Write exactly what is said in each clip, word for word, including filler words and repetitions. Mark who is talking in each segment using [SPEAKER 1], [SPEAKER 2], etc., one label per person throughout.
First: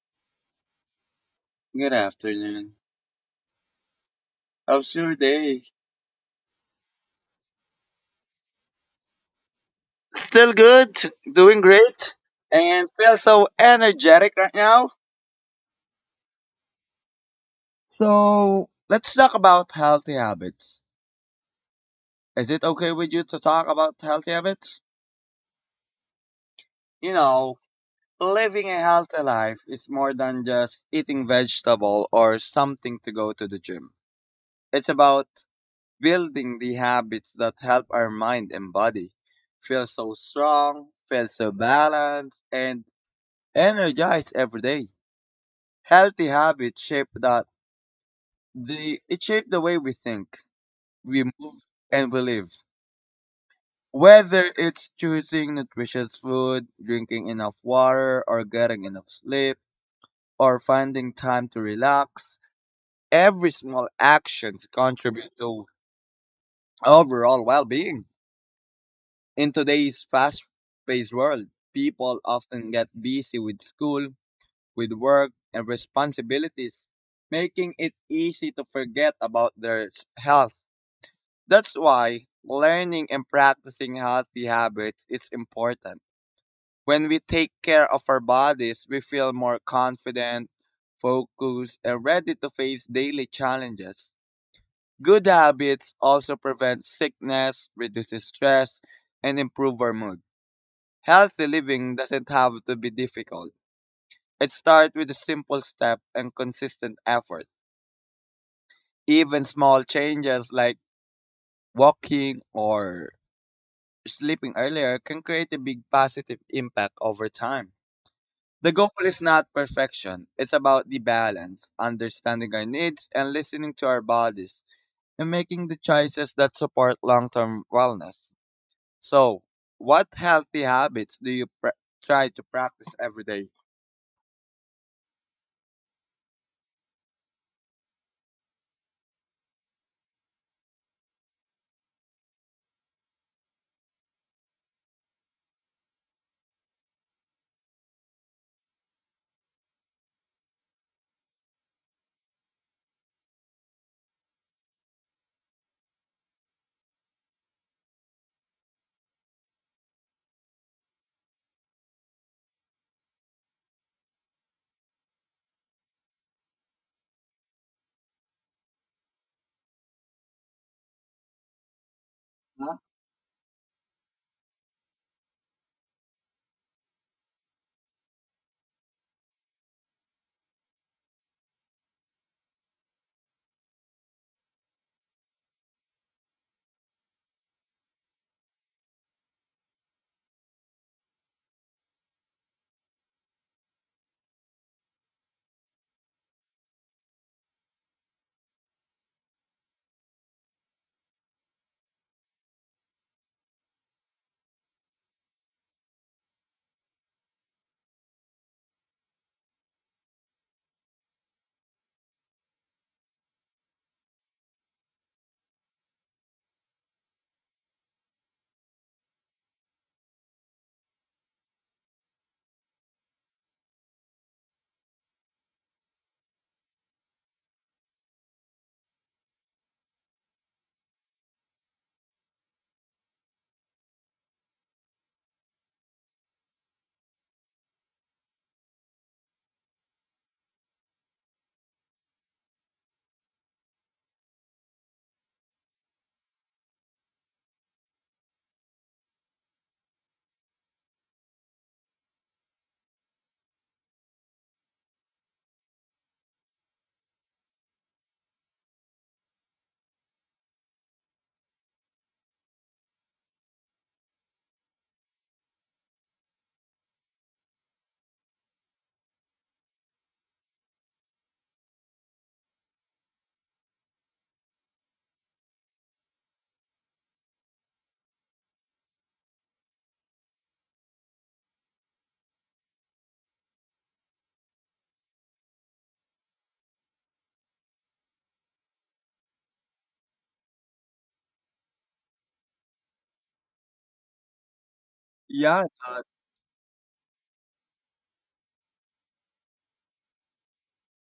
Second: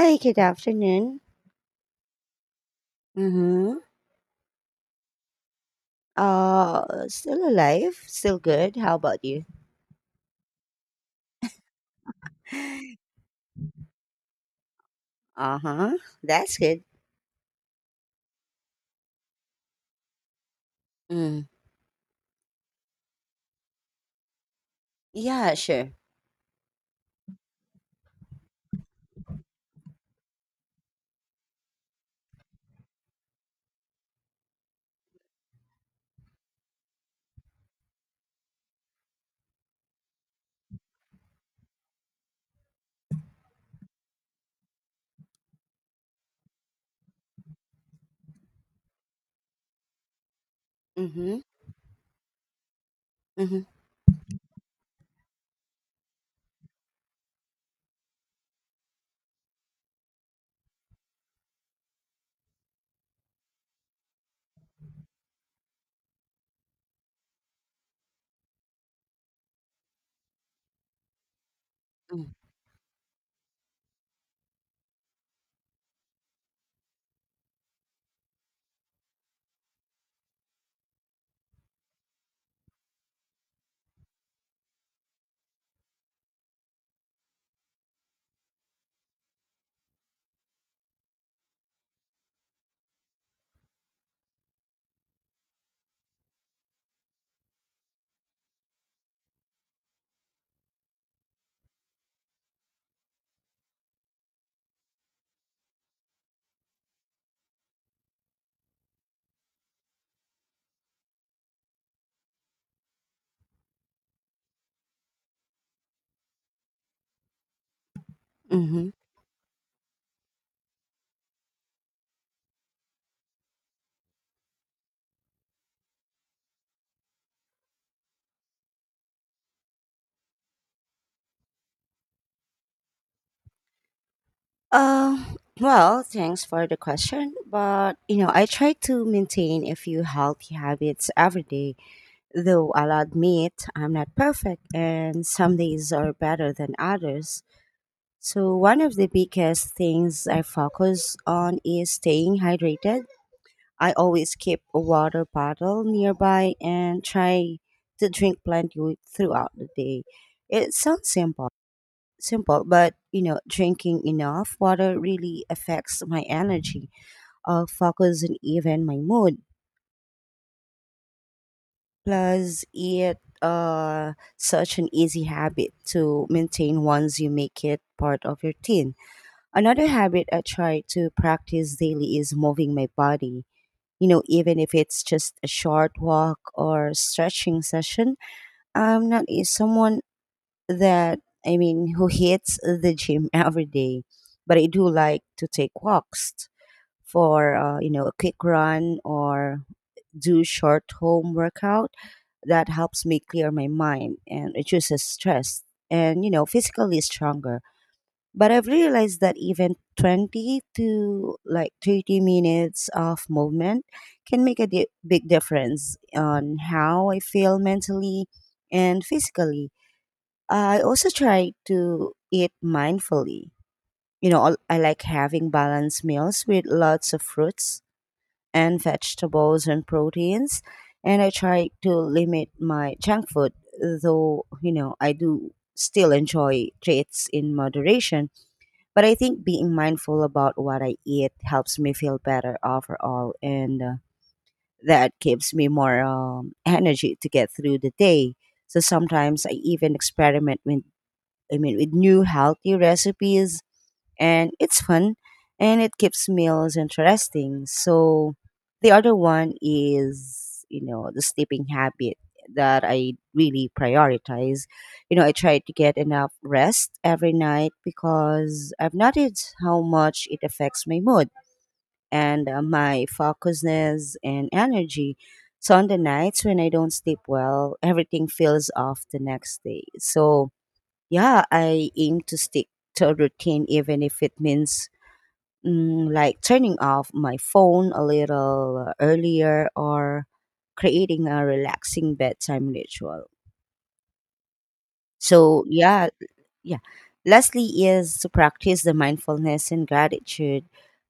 [SPEAKER 1] Hi, good afternoon.
[SPEAKER 2] Good afternoon.
[SPEAKER 1] Mm-hmm.
[SPEAKER 2] How's your day?
[SPEAKER 1] Uh, Still alive, still good. How about you?
[SPEAKER 2] Still good, doing great, and feel so energetic right now.
[SPEAKER 1] Uh huh. That's good.
[SPEAKER 2] So let's talk about healthy habits.
[SPEAKER 1] Mm.
[SPEAKER 2] Is it okay with you to talk about healthy habits?
[SPEAKER 1] Yeah, sure.
[SPEAKER 2] You know, Living a healthy life is more than just eating vegetable or something to go to the gym. It's about building the habits that help our mind and body feel so strong, feel so balanced, and energized every day. Healthy habits shape that the it shape the way we think, we
[SPEAKER 1] Mm-hmm.
[SPEAKER 2] move, and we live.
[SPEAKER 1] Mm-hmm.
[SPEAKER 2] Whether it's choosing nutritious food, drinking enough water, or getting enough sleep, or finding time to relax, every small action contributes to overall well-being. In today's fast-paced world, people
[SPEAKER 1] Mm-hmm.
[SPEAKER 2] often get busy with school, with work, and responsibilities, making it easy to forget about their s- health. That's why learning and practicing healthy habits is important. When we take care of our bodies, we feel more confident, focused, and ready to face daily challenges. Good habits also prevent sickness, reduce stress, and improve our mood. Healthy living doesn't have to be difficult. It starts with a simple step and consistent effort. Even small changes like walking or sleeping earlier can create a big positive impact over time. The
[SPEAKER 1] Mm-hmm.
[SPEAKER 2] goal is not perfection, it's about the balance, understanding our needs and listening to our bodies, and making the choices that support long term wellness. So, what healthy habits do you pr- try to practice every day?
[SPEAKER 1] Um, well, thanks for the question. But, you know, I try to maintain a few healthy habits every day, though I'll admit I'm not perfect and some days are better than others. So, one of the biggest things I focus on is staying hydrated. I always keep a water bottle nearby and try to drink plenty throughout the day. It sounds simple, simple, but you know, drinking enough water really affects my energy, uh, focus, and even my mood. Plus,
[SPEAKER 2] Huh?
[SPEAKER 1] it uh, such an easy habit to maintain once you make it part of your routine. Another habit I try to practice daily is moving my body. You know, even if it's just a short walk or stretching session. I'm not a- Someone that, I mean, who hits the gym every day, but I do like to take walks for, uh, you know, a quick run or do short home workout. That helps me clear my mind and reduces stress and, you know, physically stronger. But I've realized that even twenty to like thirty minutes of movement can make a di- big difference on how I feel mentally and physically. I also try to eat mindfully. You know, al- I like having balanced meals with lots of fruits and vegetables and proteins. And I try to limit my junk food, though, you know, I do still enjoy treats in moderation. But I think being mindful about what I eat helps me feel better overall, and uh, that gives me more um, energy to get through the day. So sometimes I even experiment with, I mean, with new healthy recipes and it's fun and it keeps meals interesting. So the other one is, you know, the sleeping habit that I really prioritize. You know, I try to get enough rest every night because I've noticed how much it affects my mood and uh, my focusness and energy. So on the nights when I don't sleep well, everything feels off the next day. So yeah, I aim to stick to a routine even if it means Mm, like turning off my phone a little uh, earlier or creating a relaxing bedtime ritual.
[SPEAKER 2] Yeah,
[SPEAKER 1] So,
[SPEAKER 2] uh,
[SPEAKER 1] yeah, yeah. Lastly, is to practice the mindfulness and gratitude.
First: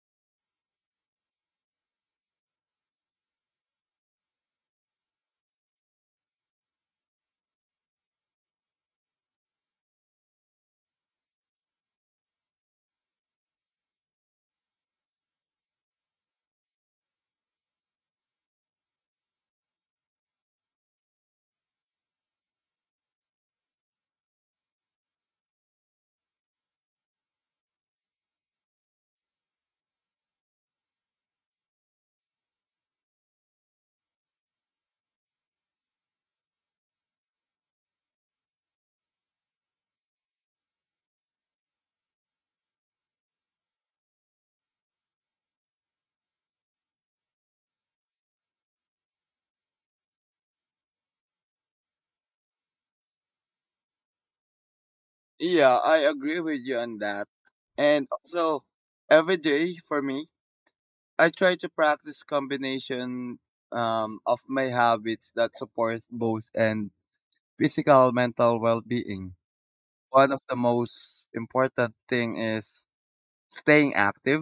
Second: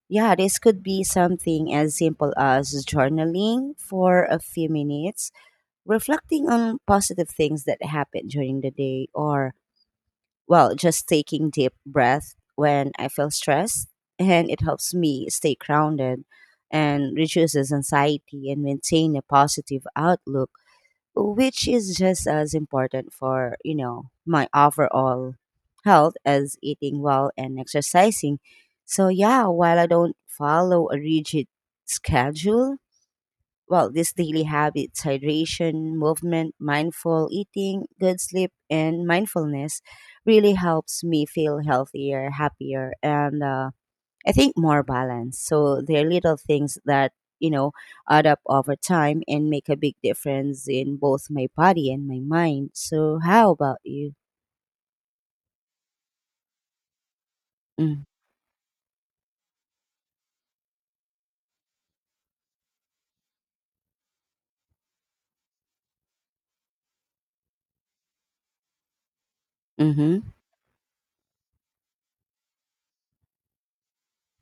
[SPEAKER 1] Yeah, this could be something as simple as journaling for a few minutes, reflecting on positive things that happened during the day, or well, just taking deep breath when I feel stressed, and it helps me stay grounded and reduces anxiety and maintain a positive outlook, which is just as important for, you know, my overall health as eating well and exercising. So yeah, while I don't follow a rigid schedule, well, these daily habits, hydration, movement, mindful eating, good sleep, and mindfulness really helps me feel healthier, happier, and uh, I think more balanced. So they're little things that, you know, add up over time and make a big difference in both my body and my mind. So, how about you?
[SPEAKER 2] yeah, I agree with you on that.
[SPEAKER 1] Mm,
[SPEAKER 2] And also, every day for me, I try to practice combination um, of my habits that support both and physical mental well-being.
[SPEAKER 1] mhm,
[SPEAKER 2] One of the most important thing is staying active.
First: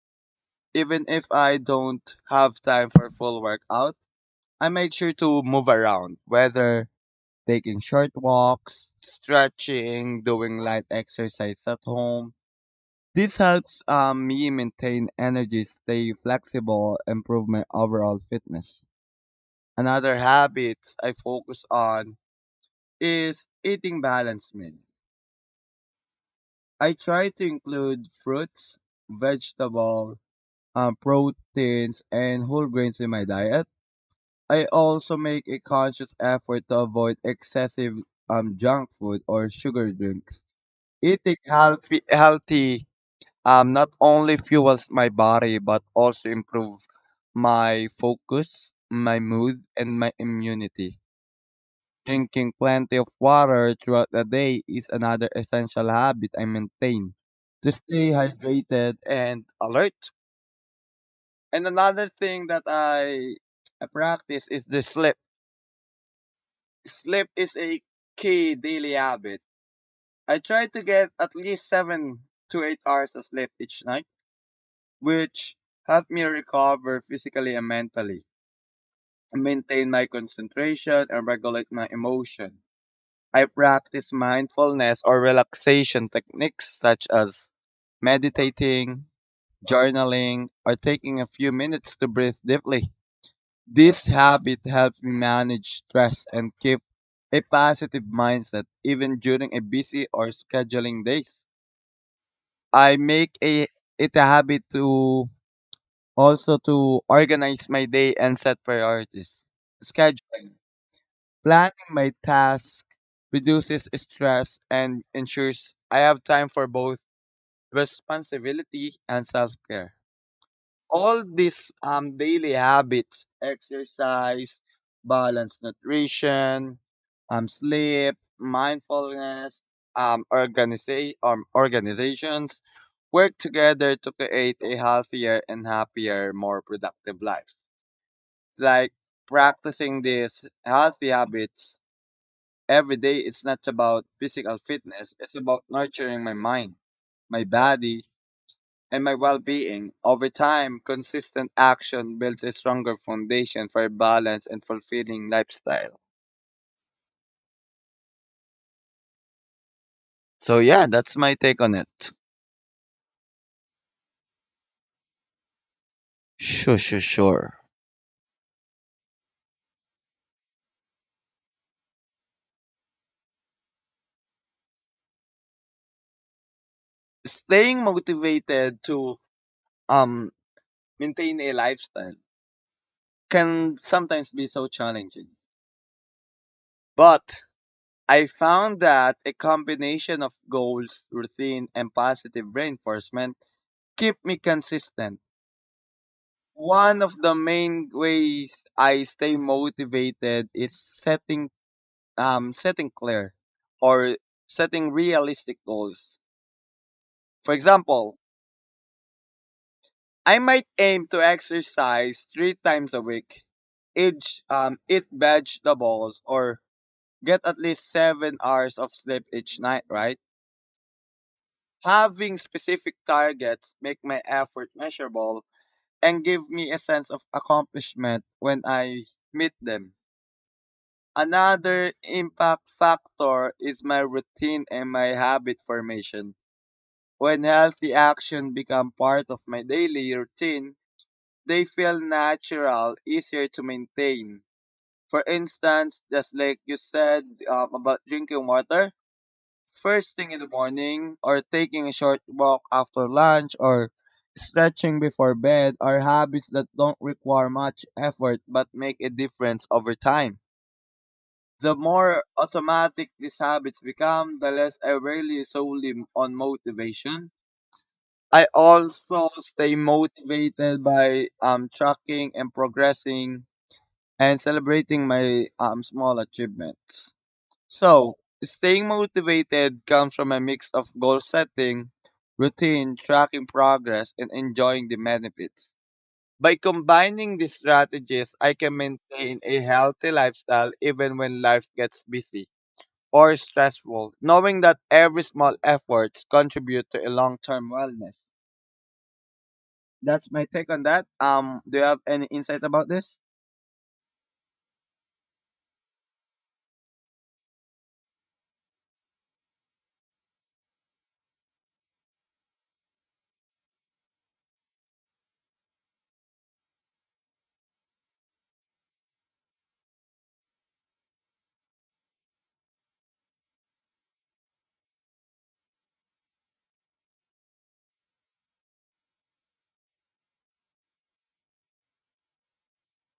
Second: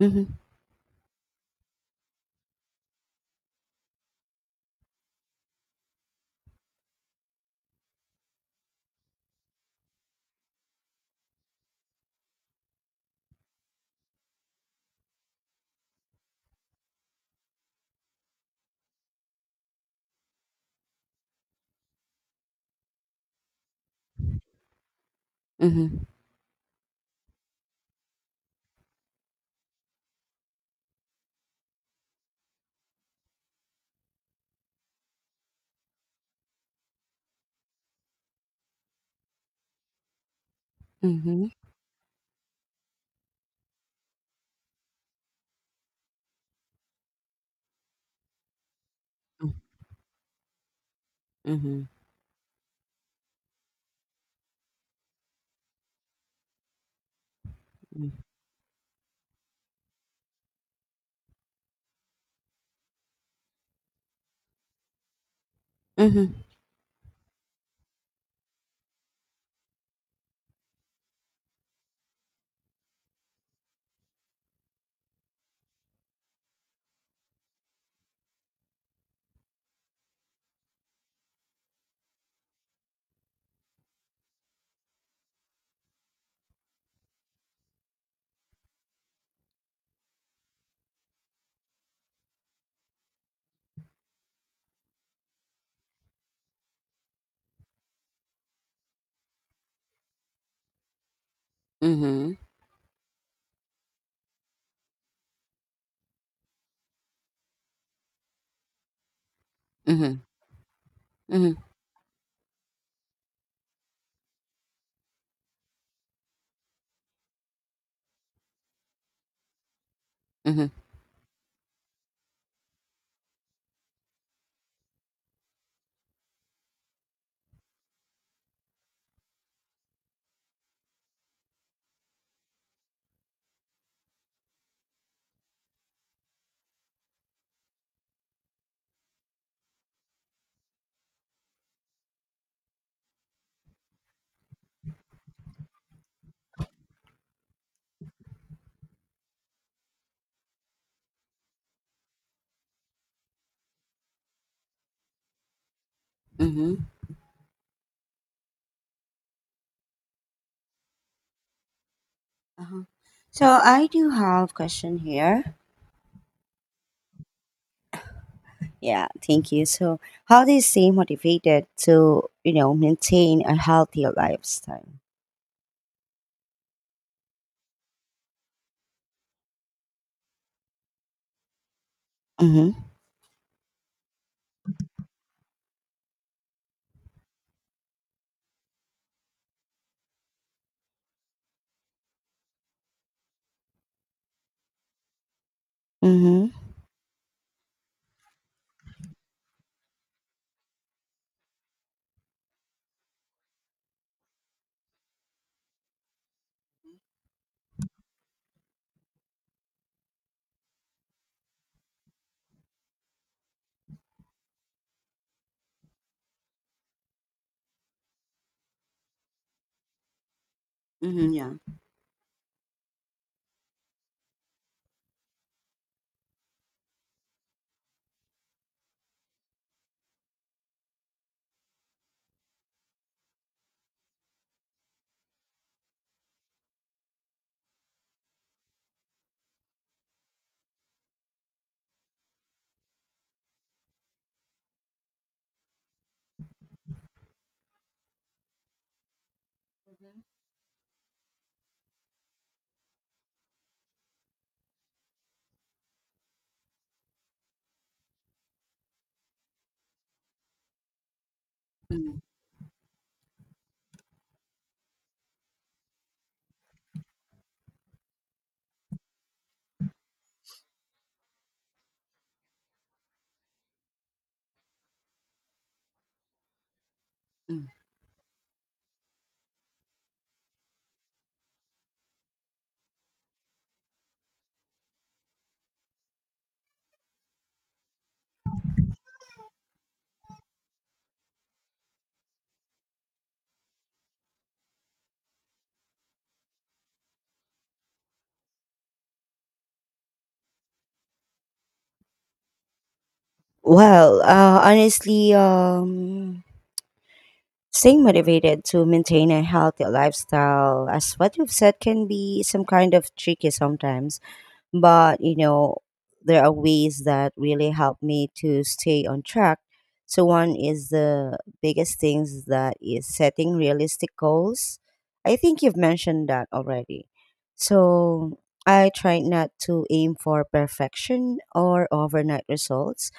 [SPEAKER 1] mhm,
[SPEAKER 2] Even if I don't have time for full workout, I make sure to move around, whether taking short walks, stretching, doing light exercise at home. This helps um, me maintain energy, stay flexible, improve my overall fitness. Another habit I focus on is eating balanced meal.
[SPEAKER 1] mhm,
[SPEAKER 2] I try to include fruits, vegetable, um, proteins, and whole grains in my diet. I also make a conscious effort to avoid excessive um, junk food or sugar drinks. Eating
[SPEAKER 1] mhm,
[SPEAKER 2] healthy, healthy um, not only fuels my body but also improve my focus, my
[SPEAKER 1] mm,
[SPEAKER 2] mood, and my immunity.
[SPEAKER 1] mhm,
[SPEAKER 2] Drinking plenty of water throughout the day is another essential habit I maintain to stay
[SPEAKER 1] mm,
[SPEAKER 2] hydrated and alert. And another thing that I I practice is the sleep.
[SPEAKER 1] mhm,
[SPEAKER 2] Sleep is a key daily habit. I try to get at least seven to eight hours of sleep each night, which help me recover physically and mentally, maintain my concentration, and regulate my emotion. I practice mindfulness or relaxation techniques such as meditating, journaling, or taking a few minutes to breathe deeply. This habit helps me manage stress and keep a positive mindset even during a busy or scheduling days.
[SPEAKER 1] mhm,
[SPEAKER 2] I make a, it a habit to also to organize my day and set priorities.
[SPEAKER 1] mhm,
[SPEAKER 2] Scheduling.
[SPEAKER 1] mhm,
[SPEAKER 2] Planning my tasks reduces stress and ensures I have time for both responsibility and self care.
[SPEAKER 1] mhm,
[SPEAKER 2] All these um, daily habits, exercise, balanced nutrition, um, sleep, mindfulness, um, organiza- um, organizations work together to create a healthier and happier, more productive life. It's like practicing these healthy habits. Every day it's not about physical fitness, it's about nurturing my mind, my body, and my well being. Over time, consistent action builds a stronger foundation for a balanced and fulfilling lifestyle.
[SPEAKER 1] mhm.
[SPEAKER 2] So, yeah, that's my take on it.
[SPEAKER 1] Uh-huh. So I do have question here.
[SPEAKER 2] Sure, sure, sure.
[SPEAKER 1] Yeah, thank you. So how do you stay motivated to, you know, maintain a healthy lifestyle?
[SPEAKER 2] Staying motivated to um, maintain a lifestyle
[SPEAKER 1] Mm-hmm.
[SPEAKER 2] can sometimes be so challenging. But I found that a combination of goals, routine, and positive reinforcement keep me consistent.
[SPEAKER 1] Mm-hmm.
[SPEAKER 2] One of the main ways I stay motivated is setting um setting clear or setting realistic goals. For example, I might aim to exercise three times a week, each um eat vegetables or get at least seven hours of sleep each night, right?
[SPEAKER 1] Mm-hmm. Yeah.
[SPEAKER 2] Having specific targets make my effort measurable and give me a sense of accomplishment when I meet them. Another impact factor is my routine and my habit formation. When healthy action become part of my daily routine, they feel natural, easier to maintain. For instance, just like you said um, about drinking water, first thing in the morning, or taking a short walk after lunch, or stretching before bed are habits that don't require much effort but make a difference over time. The
[SPEAKER 1] Mhm.
[SPEAKER 2] more automatic these habits become, the less I rely solely m- on motivation. I also stay motivated by um, tracking and progressing and celebrating my um, small achievements.
[SPEAKER 1] Mm.
[SPEAKER 2] So, staying motivated comes from a mix of goal setting, routine, tracking progress, and enjoying the benefits. By combining these strategies, I can maintain a healthy lifestyle even when life gets busy or stressful, knowing that every small efforts contribute to a long-term wellness. That's my take on that. Um, do you have any insight about this?
[SPEAKER 1] Well, uh, honestly, um, staying motivated to maintain a healthy lifestyle, as what you've said, can be some kind of tricky sometimes. But you know, there are ways that really help me to stay on track. So one is the biggest things that is setting realistic goals. I think you've mentioned that already. So I try not to aim for perfection or overnight results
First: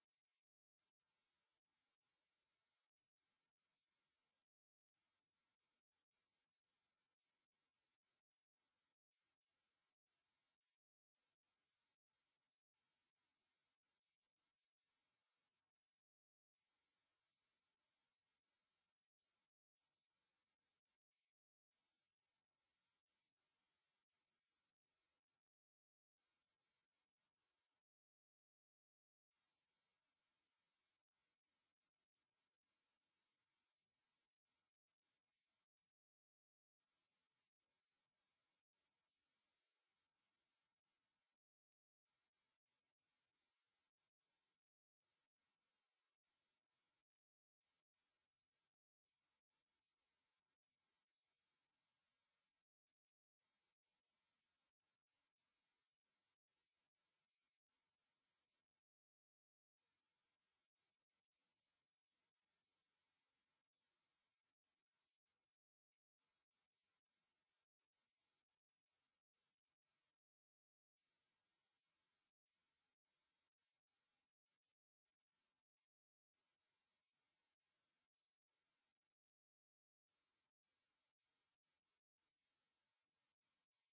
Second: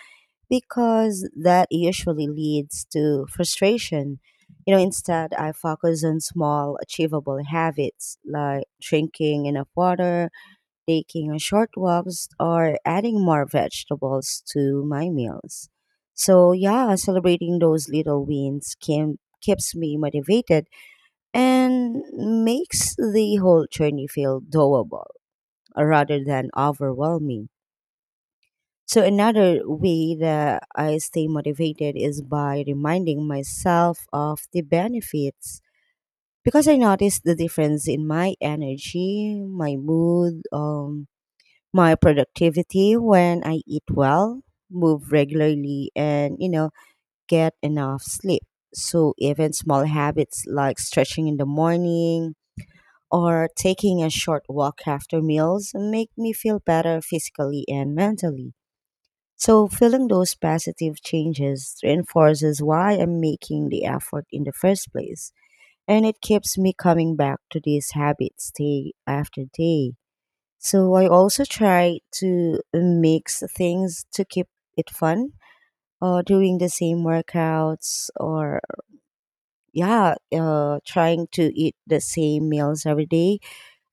[SPEAKER 1] because that usually leads to frustration. You know, instead I focus on small achievable habits like drinking enough water, taking short walks, or adding more vegetables to my meals. So, yeah, celebrating those little wins can, keeps me motivated and makes the whole journey feel doable, uh, rather than overwhelming. So, another way that I stay motivated is by reminding myself of the benefits because I notice the difference in my energy, my mood, um, my productivity when I eat well, move regularly, and you know, get enough sleep. So, even small habits like stretching in the morning or taking a short walk after meals make me feel better physically and mentally. So, feeling those positive changes reinforces why I'm making the effort in the first place. And it keeps me coming back to these habits day after day. So I also try to mix things to keep it fun. Uh, doing the same workouts or yeah, uh, trying to eat the same meals every day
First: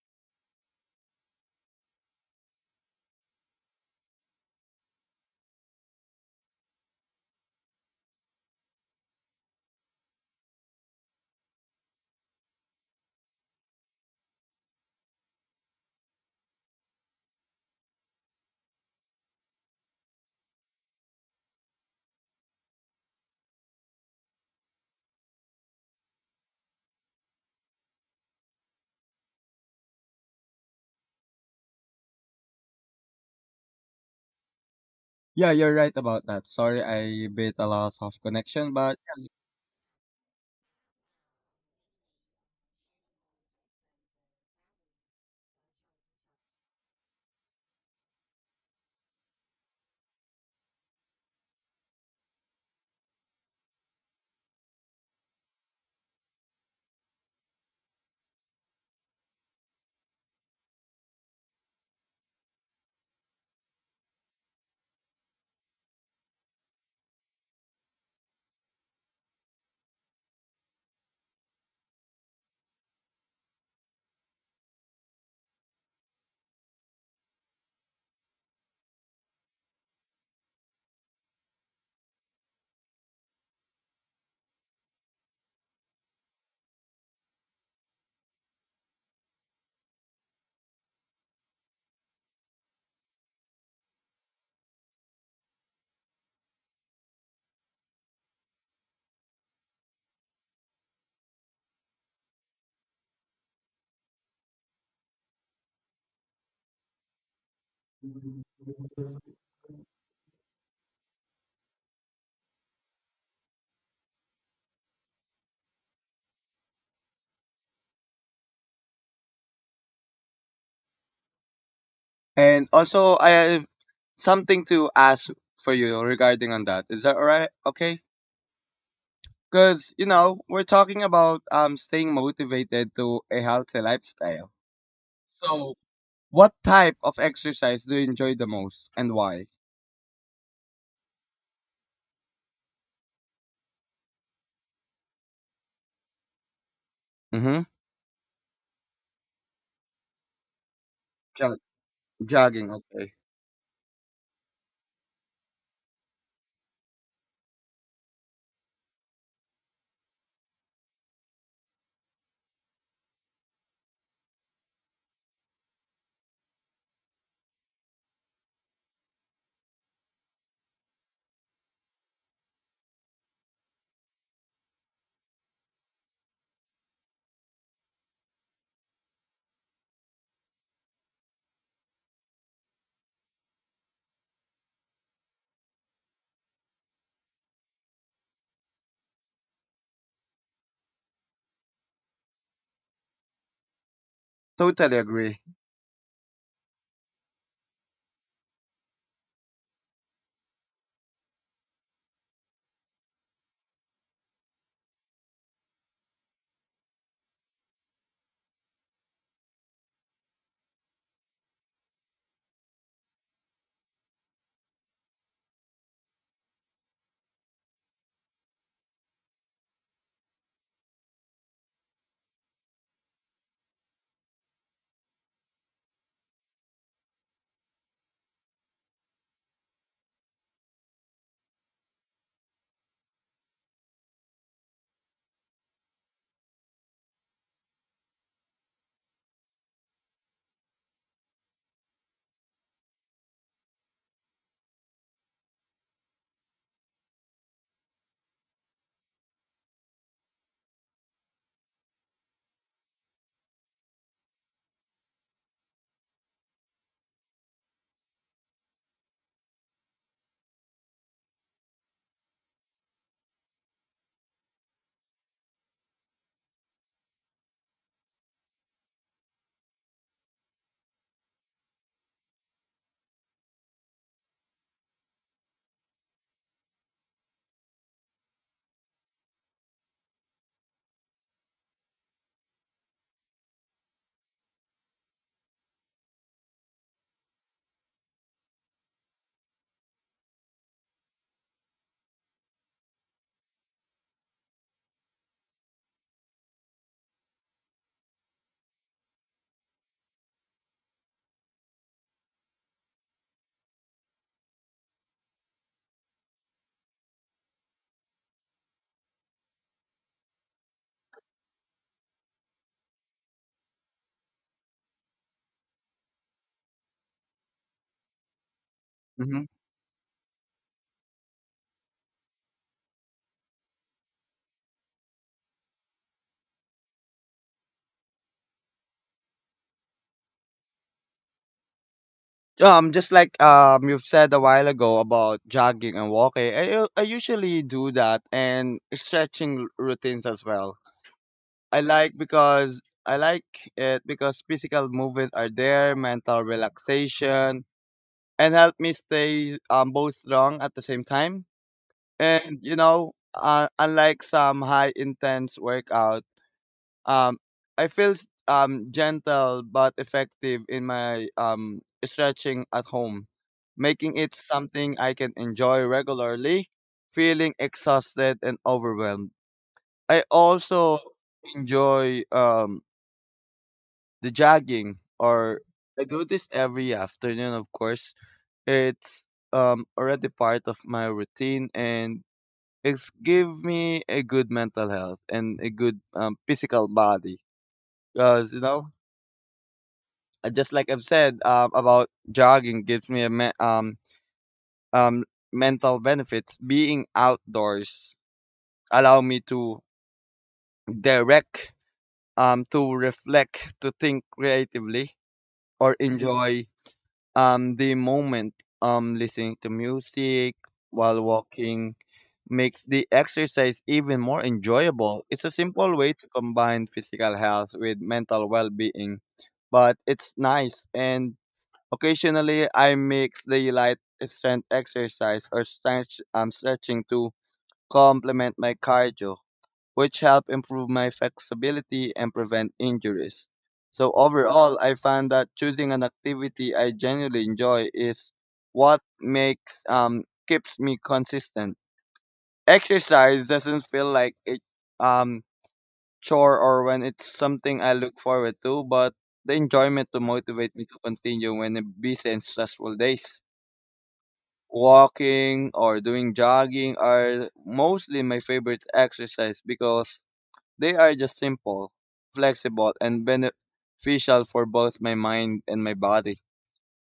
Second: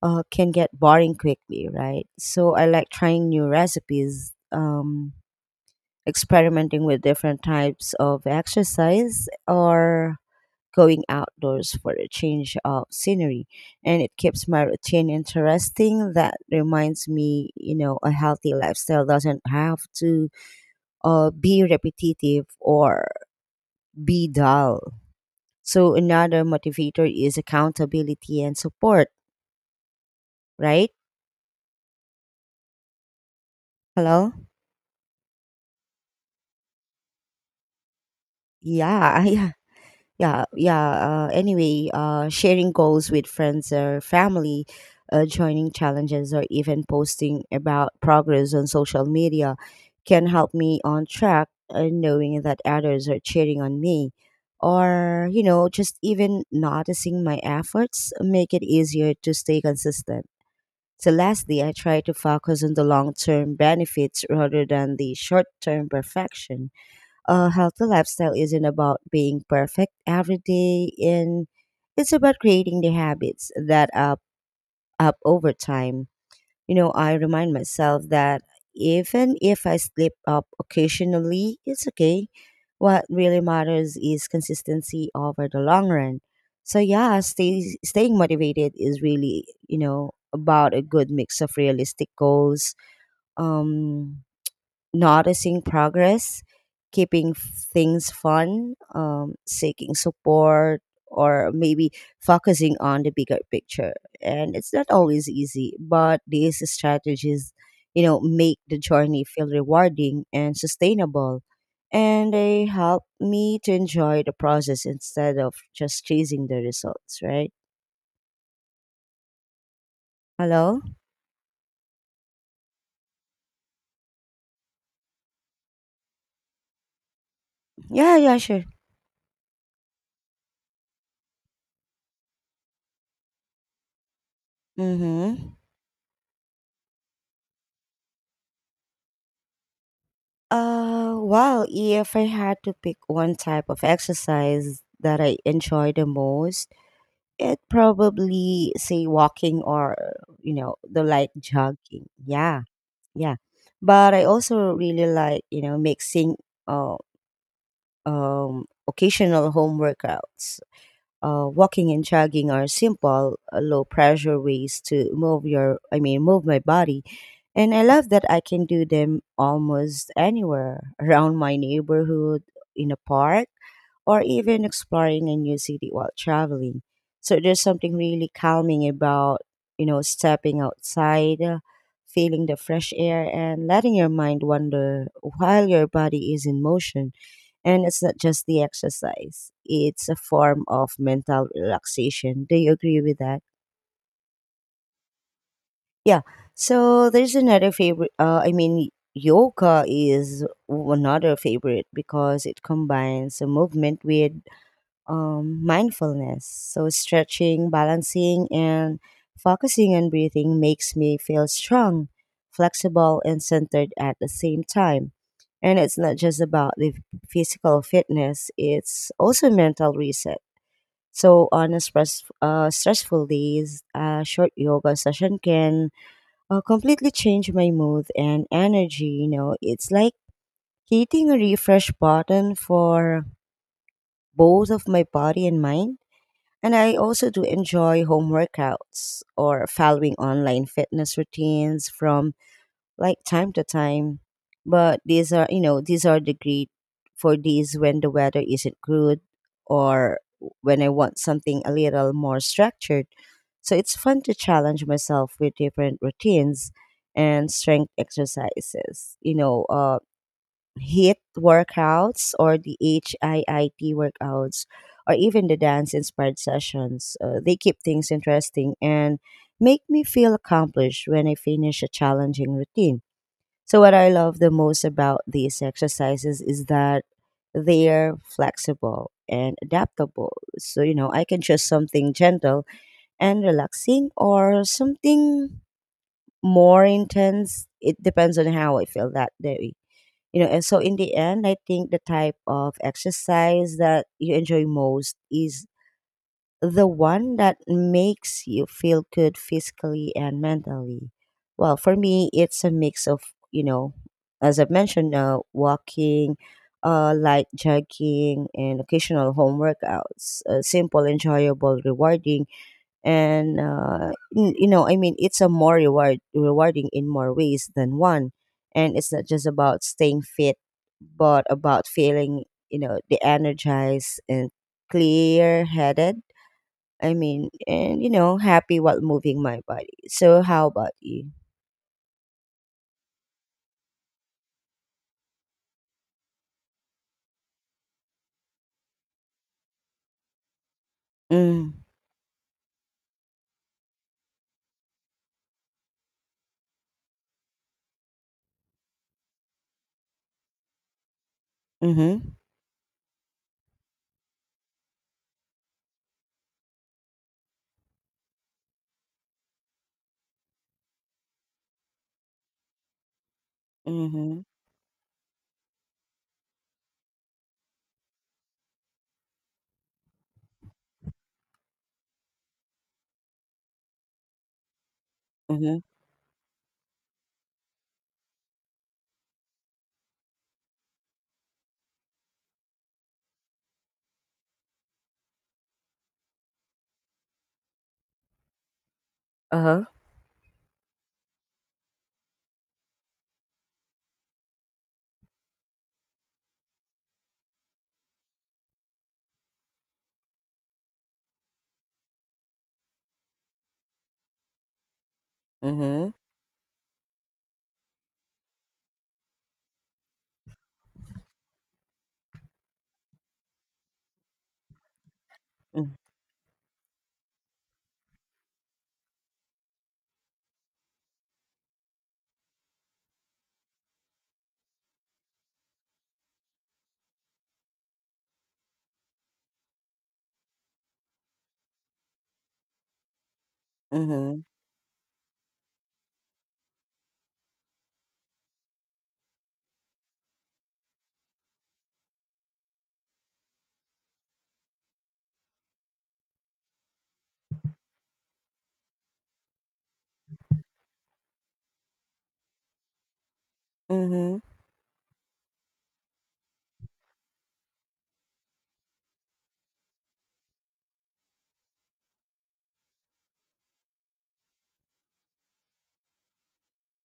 [SPEAKER 1] uh, can get boring quickly, right? So I like trying new recipes, um, experimenting with different types of exercise or going outdoors for a change of scenery, and it keeps my routine interesting. That reminds me, you know, a healthy lifestyle doesn't have to uh, be repetitive or be dull. So another motivator is accountability and support, right? Hello?
[SPEAKER 2] Yeah, you're right about that. Sorry, I bit a loss of connection, but
[SPEAKER 1] Yeah. Yeah. yeah yeah uh, anyway, uh, sharing goals with friends or family, uh, joining challenges or even posting about progress on social media can help me on track, uh, knowing that others are cheering on me or you know, just even noticing my efforts make it easier to stay consistent. So lastly, I try to focus on the long-term benefits rather than the short-term perfection. A healthy lifestyle isn't about being perfect every day, and it's about creating the habits that up up over time. You know, I remind myself that even if I slip up occasionally, it's okay. What really matters is consistency over the long run. So yeah, stay, staying motivated is really, you know, about a good mix of realistic goals, um noticing progress, keeping things fun, um, seeking support, or maybe focusing on the bigger picture. And it's not always easy, but these strategies, you know, make the journey feel rewarding and sustainable. And they help me to enjoy the process instead of just chasing the results, right? Hello?
[SPEAKER 2] and also I have something to ask for you regarding on that. Is that alright? Okay.
[SPEAKER 1] Yeah, yeah, sure.
[SPEAKER 2] Because you know we're talking about um staying motivated to a healthy lifestyle.
[SPEAKER 1] Mm hmm.
[SPEAKER 2] So, what type of exercise do you enjoy the most, and why?
[SPEAKER 1] Uh, well, if I had to pick one type of exercise that I enjoy the most, it
[SPEAKER 2] Mm-hmm.
[SPEAKER 1] probably say walking or you know, the light
[SPEAKER 2] Jog-
[SPEAKER 1] jogging. Yeah,
[SPEAKER 2] Jogging. Okay.
[SPEAKER 1] yeah. But I also really like, you know, mixing uh, um occasional home workouts. Uh, walking and jogging are simple, uh, low pressure ways to move your, I mean, move my body. And I love that I can do them almost anywhere around my neighborhood, in a park, or even exploring a new city while traveling. So there's something really calming about, you know, stepping outside, uh, feeling the fresh air, and letting your mind wander while your body is in motion. And it's not just the exercise, it's a form of mental relaxation. Do you agree with that?
[SPEAKER 2] Totally agree.
[SPEAKER 1] Yeah. So there's another favorite, uh, I mean, yoga is another favorite because it combines a movement with um, mindfulness. So, stretching, balancing, and focusing on breathing makes me feel strong, flexible, and centered at the same time. And it's not just about the physical fitness, it's also mental reset. So, on a stress, uh, stressful days, a short yoga session can uh, completely change my mood and energy. You know, it's like hitting a refresh button for both of my body and mind. And I also do enjoy home workouts or following online fitness routines from like time to time. But these are, you know, these are the great for these when the weather isn't good or when I want something a little more structured. So it's fun to challenge myself with different routines and strength exercises. You know, uh, HIIT workouts or the HIIT workouts or even the dance inspired sessions. Uh, they keep things interesting and make me feel accomplished when I finish a challenging routine. So, what I love the most about these exercises is that they're flexible and adaptable. So, you know, I can choose something gentle and relaxing or something more intense. It depends on how I feel that day. You know, and so in the end, I think the type of exercise that you enjoy most is the one that makes you feel good physically and mentally. Well, for me, it's a mix of, you know, as I've mentioned, uh, walking, uh, light jogging and occasional home workouts, uh, simple, enjoyable, rewarding, and uh, n- you know, I mean, it's a more reward rewarding in more ways than one. And it's not
[SPEAKER 2] Mm-hmm.
[SPEAKER 1] just about staying fit, but about feeling, you know, the energized and clear headed, I mean, and you know, happy while moving my body. So how about you?
[SPEAKER 2] Um, just like um you've said a while ago about jogging and walking, I u- I usually do that and stretching routines as well. I
[SPEAKER 1] Mm,
[SPEAKER 2] like because I like it because physical movements are there, mental relaxation, and help me stay um both strong at the same time.
[SPEAKER 1] mm-hmm
[SPEAKER 2] And you know, uh, unlike some high intense workouts. Um, I feel s- um, gentle but effective in my um, stretching at home, making it
[SPEAKER 1] mm-hmm
[SPEAKER 2] something I can enjoy regularly, feeling exhausted and overwhelmed. I also enjoy um, the jogging, or
[SPEAKER 1] mm-hmm
[SPEAKER 2] I do this every afternoon, of course. It's um, already part of my routine and it's give me a good mental health and a good um, physical body because you know
[SPEAKER 1] uh-huh,
[SPEAKER 2] uh, just like I've said uh, about jogging gives me a me- um um mental benefits. Being outdoors allow me to direct um to reflect, to think creatively, or
[SPEAKER 1] mm-hmm
[SPEAKER 2] enjoy um the moment. Um, listening to music while walking makes the exercise even more enjoyable. It's a simple
[SPEAKER 1] mm-hmm
[SPEAKER 2] way to combine physical health with mental well-being, but it's nice. And occasionally, I mix the light strength exercise or stretch, um, stretching to complement my cardio, which help improve my flexibility and prevent injuries. So
[SPEAKER 1] mm-hmm
[SPEAKER 2] overall, I find that choosing an activity I genuinely enjoy is what makes um keeps me consistent. Exercise doesn't feel like it um chore or when it's something I look forward to, but the enjoyment to motivate me to continue when I'm busy and stressful days. Walking or doing jogging are mostly my favorite exercise because they are just simple, flexible, and beneficial for both my mind and my body.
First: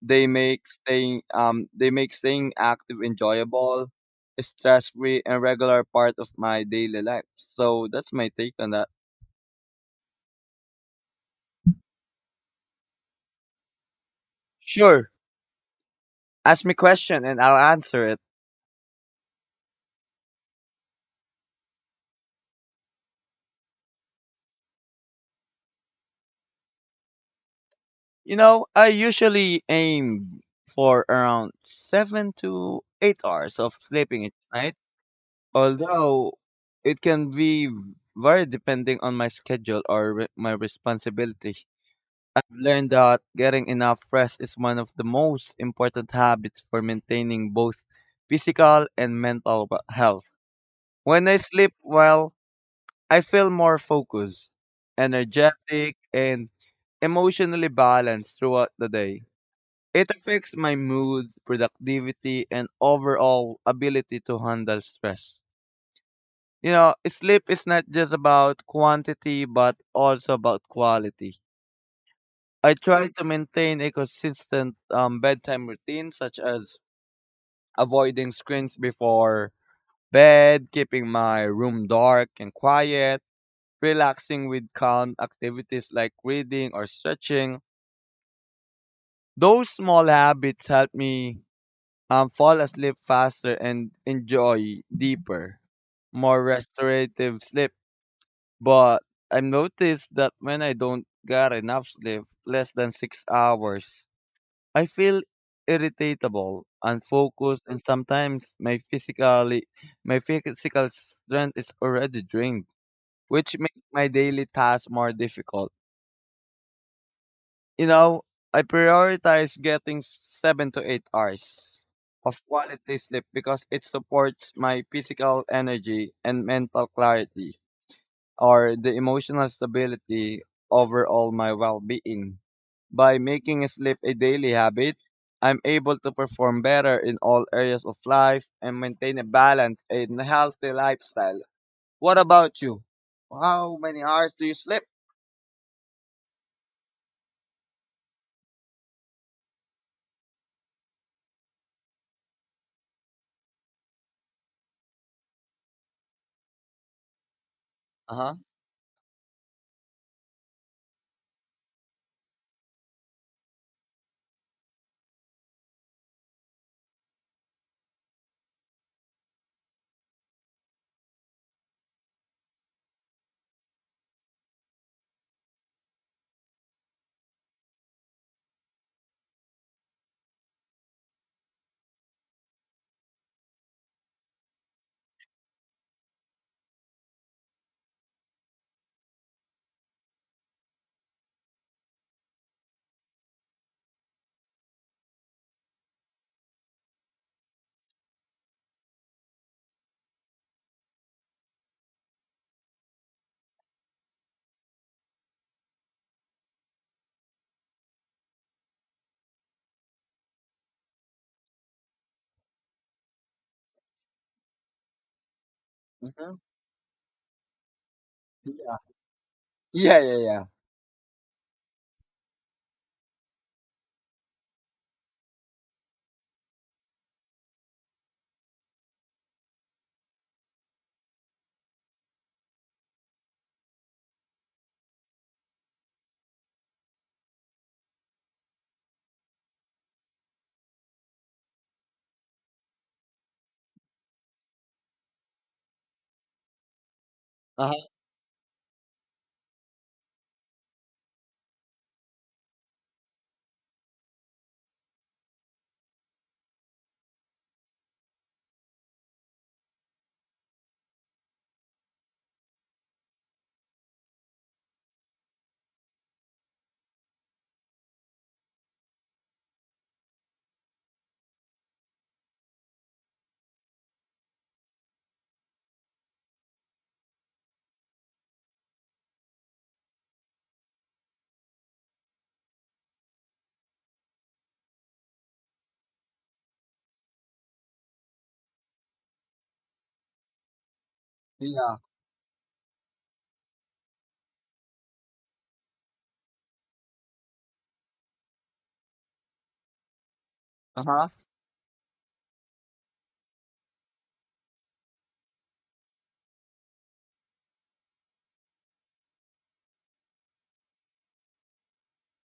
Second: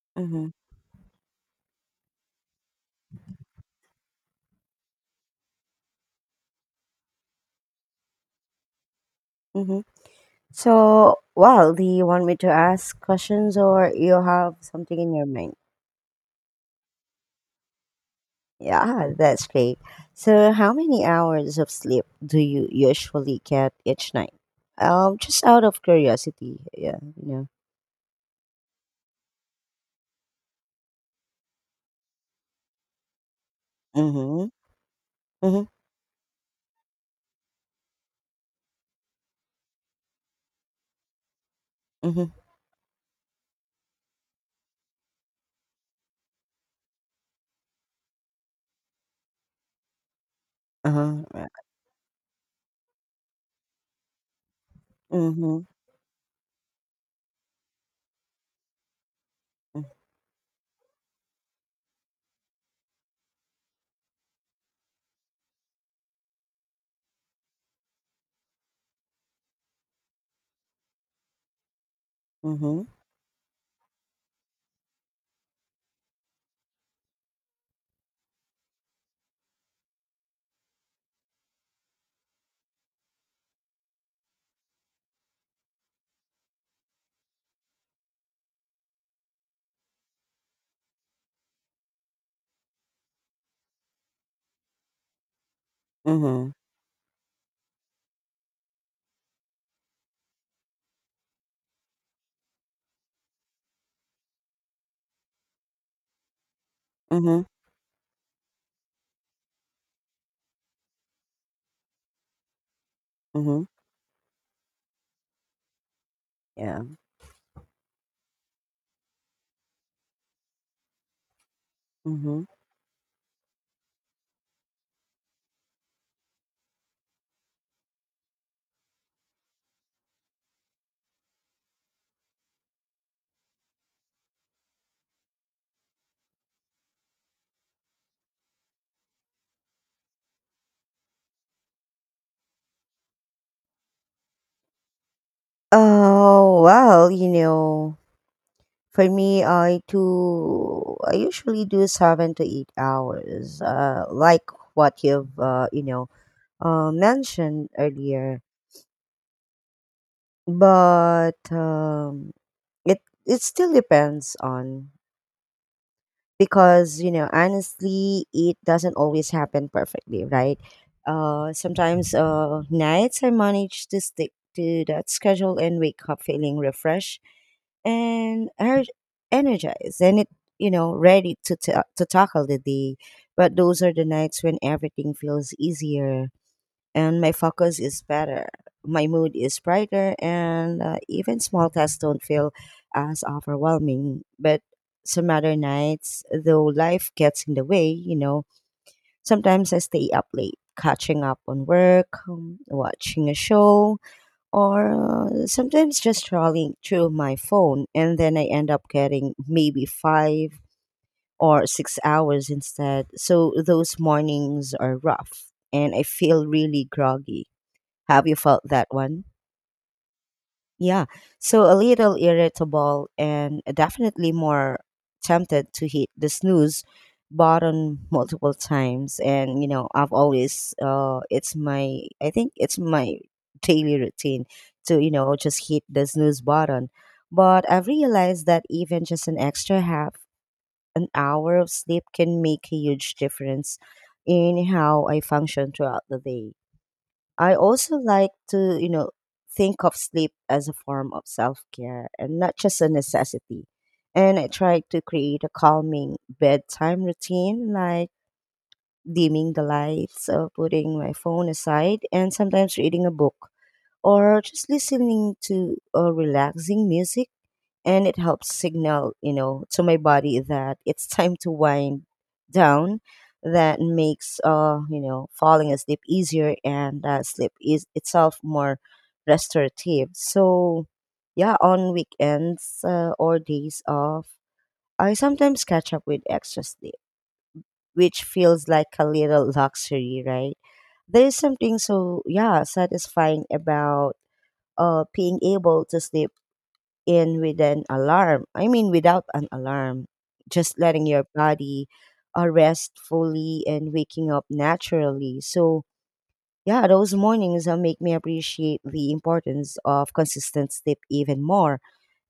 [SPEAKER 2] They
[SPEAKER 1] mm-hmm
[SPEAKER 2] make staying um they make staying active enjoyable, stress free, and regular part of my daily life. So that's my take on that.
[SPEAKER 1] mm-hmm. So, well, do you want me to ask questions or you have something
[SPEAKER 2] Sure.
[SPEAKER 1] in your mind?
[SPEAKER 2] Ask me question and I'll answer it.
[SPEAKER 1] Yeah, that's great. So, how many hours of sleep do you usually get each night? Um, just out of curiosity. Yeah, you know.
[SPEAKER 2] You know, I usually aim for around seven to eight hours of sleeping each
[SPEAKER 1] Mhm.
[SPEAKER 2] night,
[SPEAKER 1] Mhm.
[SPEAKER 2] although it can be vary depending on my schedule or re- my responsibility.
[SPEAKER 1] Mhm.
[SPEAKER 2] I've learned that getting enough rest is one of the most important habits for maintaining both physical and mental we- health.
[SPEAKER 1] Uh-huh,
[SPEAKER 2] When I
[SPEAKER 1] yeah.
[SPEAKER 2] sleep well, I feel more focused,
[SPEAKER 1] Mhm.
[SPEAKER 2] energetic, and emotionally balanced throughout the day.
[SPEAKER 1] mm,
[SPEAKER 2] It affects my mood, productivity, and overall ability to handle stress. You know, sleep is not just about quantity, but also about quality. I
[SPEAKER 1] Mhm.
[SPEAKER 2] try to maintain a consistent um, bedtime routine, such as avoiding screens before bed, keeping my room dark and quiet, relaxing with calm activities like reading or stretching. Those small habits help me um, fall asleep faster and enjoy deeper, more
[SPEAKER 1] Mhm.
[SPEAKER 2] restorative sleep. But I've noticed that when I don't get enough sleep, less than six hours, I feel irritable,
[SPEAKER 1] Mhm.
[SPEAKER 2] unfocused, and sometimes my physically my physical strength is already drained, which
[SPEAKER 1] Mhm.
[SPEAKER 2] makes my daily tasks more difficult.
[SPEAKER 1] Yeah.
[SPEAKER 2] You know, I prioritize getting seven to eight hours of
[SPEAKER 1] Mhm.
[SPEAKER 2] quality sleep because it supports my physical energy and mental clarity or the emotional stability overall my well-being. By making sleep a daily habit, I'm able to perform better in all areas of life and maintain a balance and healthy lifestyle. What about you? How many hours do you sleep?
[SPEAKER 1] Oh, well, you know, for me, I do. I usually do seven to eight hours, uh, like what you've uh, you know uh, mentioned
[SPEAKER 2] Uh huh.
[SPEAKER 1] earlier. But um, it it still depends on, because you know, honestly, it doesn't always happen perfectly, right? Uh, sometimes uh, nights I manage to stick to that schedule and wake up feeling refreshed and her energized, and it, you know, ready to ta to tackle the day. But those are the nights when everything feels easier, and my focus is better, my mood is brighter, and uh, even small tasks don't feel as overwhelming. But some other nights though, life gets in the way, you know, sometimes I stay up late catching up on work, um, watching a show, or uh, sometimes just scrolling through my phone, and then I end up getting maybe five or six hours instead. So those mornings are rough and I
[SPEAKER 2] Hmm.
[SPEAKER 1] feel really groggy. Have you felt
[SPEAKER 2] Yeah.
[SPEAKER 1] that one?
[SPEAKER 2] Yeah. Yeah. Yeah.
[SPEAKER 1] Yeah. So a little irritable and definitely more tempted to hit the snooze button multiple times. And, you know, I've always, uh, it's my, I think it's my daily routine to, you know, just hit the snooze button. But I've realized that even just an extra half an hour of sleep can make a huge difference in how I function throughout the day. I
[SPEAKER 2] Uh huh.
[SPEAKER 1] also like to, you know, think of sleep as a form of self care and not just a necessity. And I try to create a calming bedtime routine, like dimming the lights, or putting my phone aside, and sometimes reading a book or just listening to uh, relaxing music. And it helps signal, you know, to my body that it's time to wind down. That makes, uh, you know, falling asleep easier, and uh, sleep is itself more restorative. So, yeah, on weekends uh, or days off, I sometimes catch up with extra sleep, which feels like a little luxury, right? There is
[SPEAKER 2] Yeah.
[SPEAKER 1] something so, yeah, satisfying about uh, being able to sleep in with an alarm. I mean, without an alarm, just letting
[SPEAKER 2] Uh-huh.
[SPEAKER 1] your body uh, rest fully and waking up naturally. So, yeah, those mornings uh, make me appreciate the importance of consistent sleep even more.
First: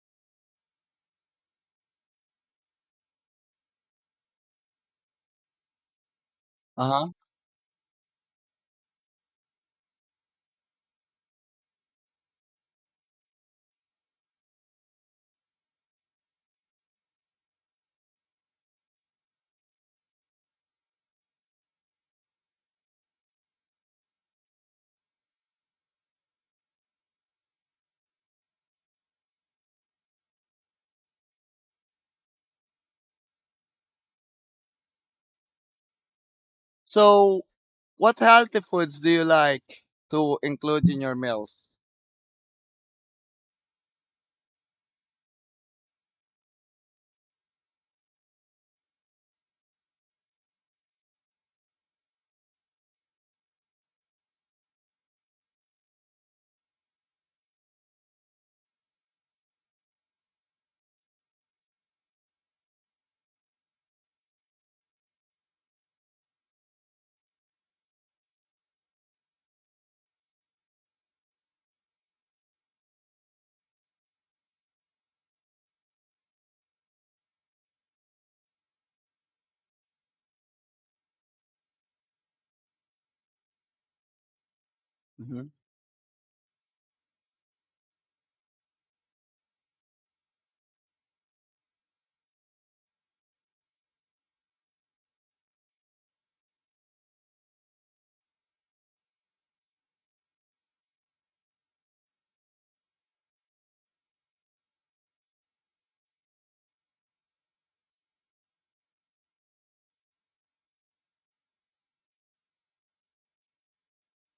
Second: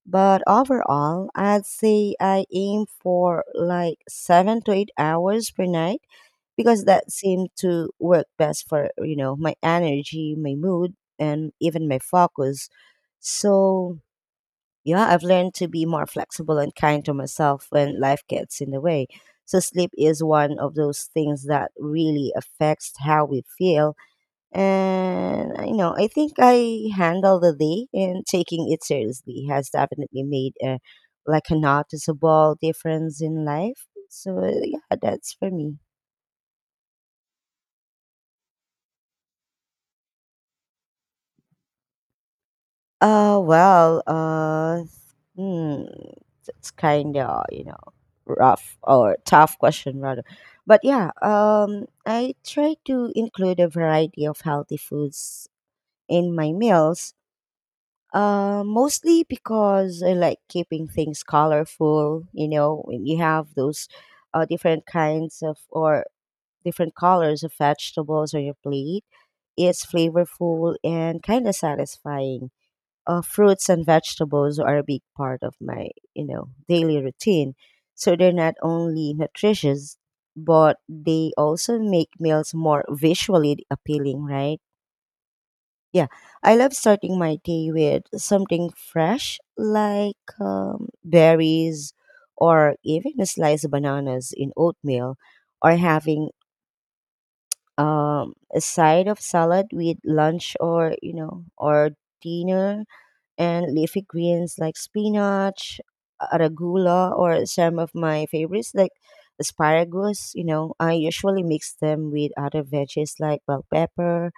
[SPEAKER 1] But overall, I'd say I aim for like seven to eight hours per night, because that
[SPEAKER 2] Uh-huh.
[SPEAKER 1] seemed to work best for, you know, my energy, my mood, and even my focus. So yeah, I've learned to be more flexible and kind to myself when life gets in the way. So, sleep is one of those things that really affects how we feel. And, uh, you know, I think I handle the day, and taking it seriously has definitely made a like a noticeable difference in life. So, yeah, that's for me.
[SPEAKER 2] So, what healthy foods do you like to include in your meals?
[SPEAKER 1] Uh, well, uh, hmm, it's kind of, you know, rough or tough question rather, but yeah, um, I try to include a variety of healthy foods in my meals. Uh, mostly because I like keeping things colorful. You know, when you have those uh, different kinds of or different colors of vegetables on your plate, it's flavorful and kind of satisfying. Uh, fruits and vegetables are a big part of my, you know, daily routine, so they're not only nutritious, but they also make meals more visually appealing, right?
[SPEAKER 2] Hmm.
[SPEAKER 1] Yeah, I love starting my day with something fresh like um, berries or even a slice of bananas in oatmeal, or having um, a side of salad with lunch or you know or dinner, and leafy greens like spinach, arugula, or some of my favorites like asparagus. You know, I usually mix them with other veggies like bell pepper,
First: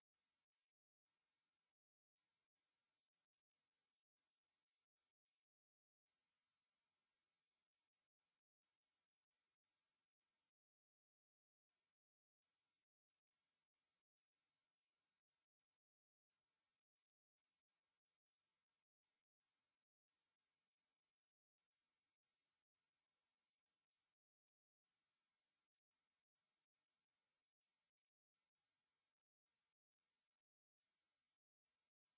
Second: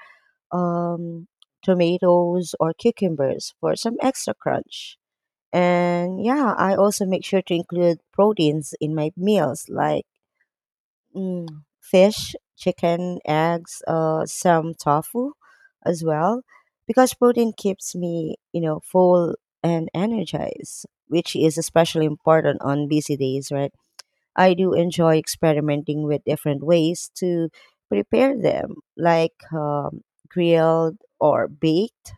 [SPEAKER 1] um, tomatoes, or cucumbers for some extra crunch. And yeah, I also make sure to include proteins in my meals like Mm, fish, chicken, eggs, uh, some tofu as well, because protein keeps me, you know, full and energized, which is especially important on busy days, right? I do enjoy experimenting with different ways to prepare them, like um, grilled or baked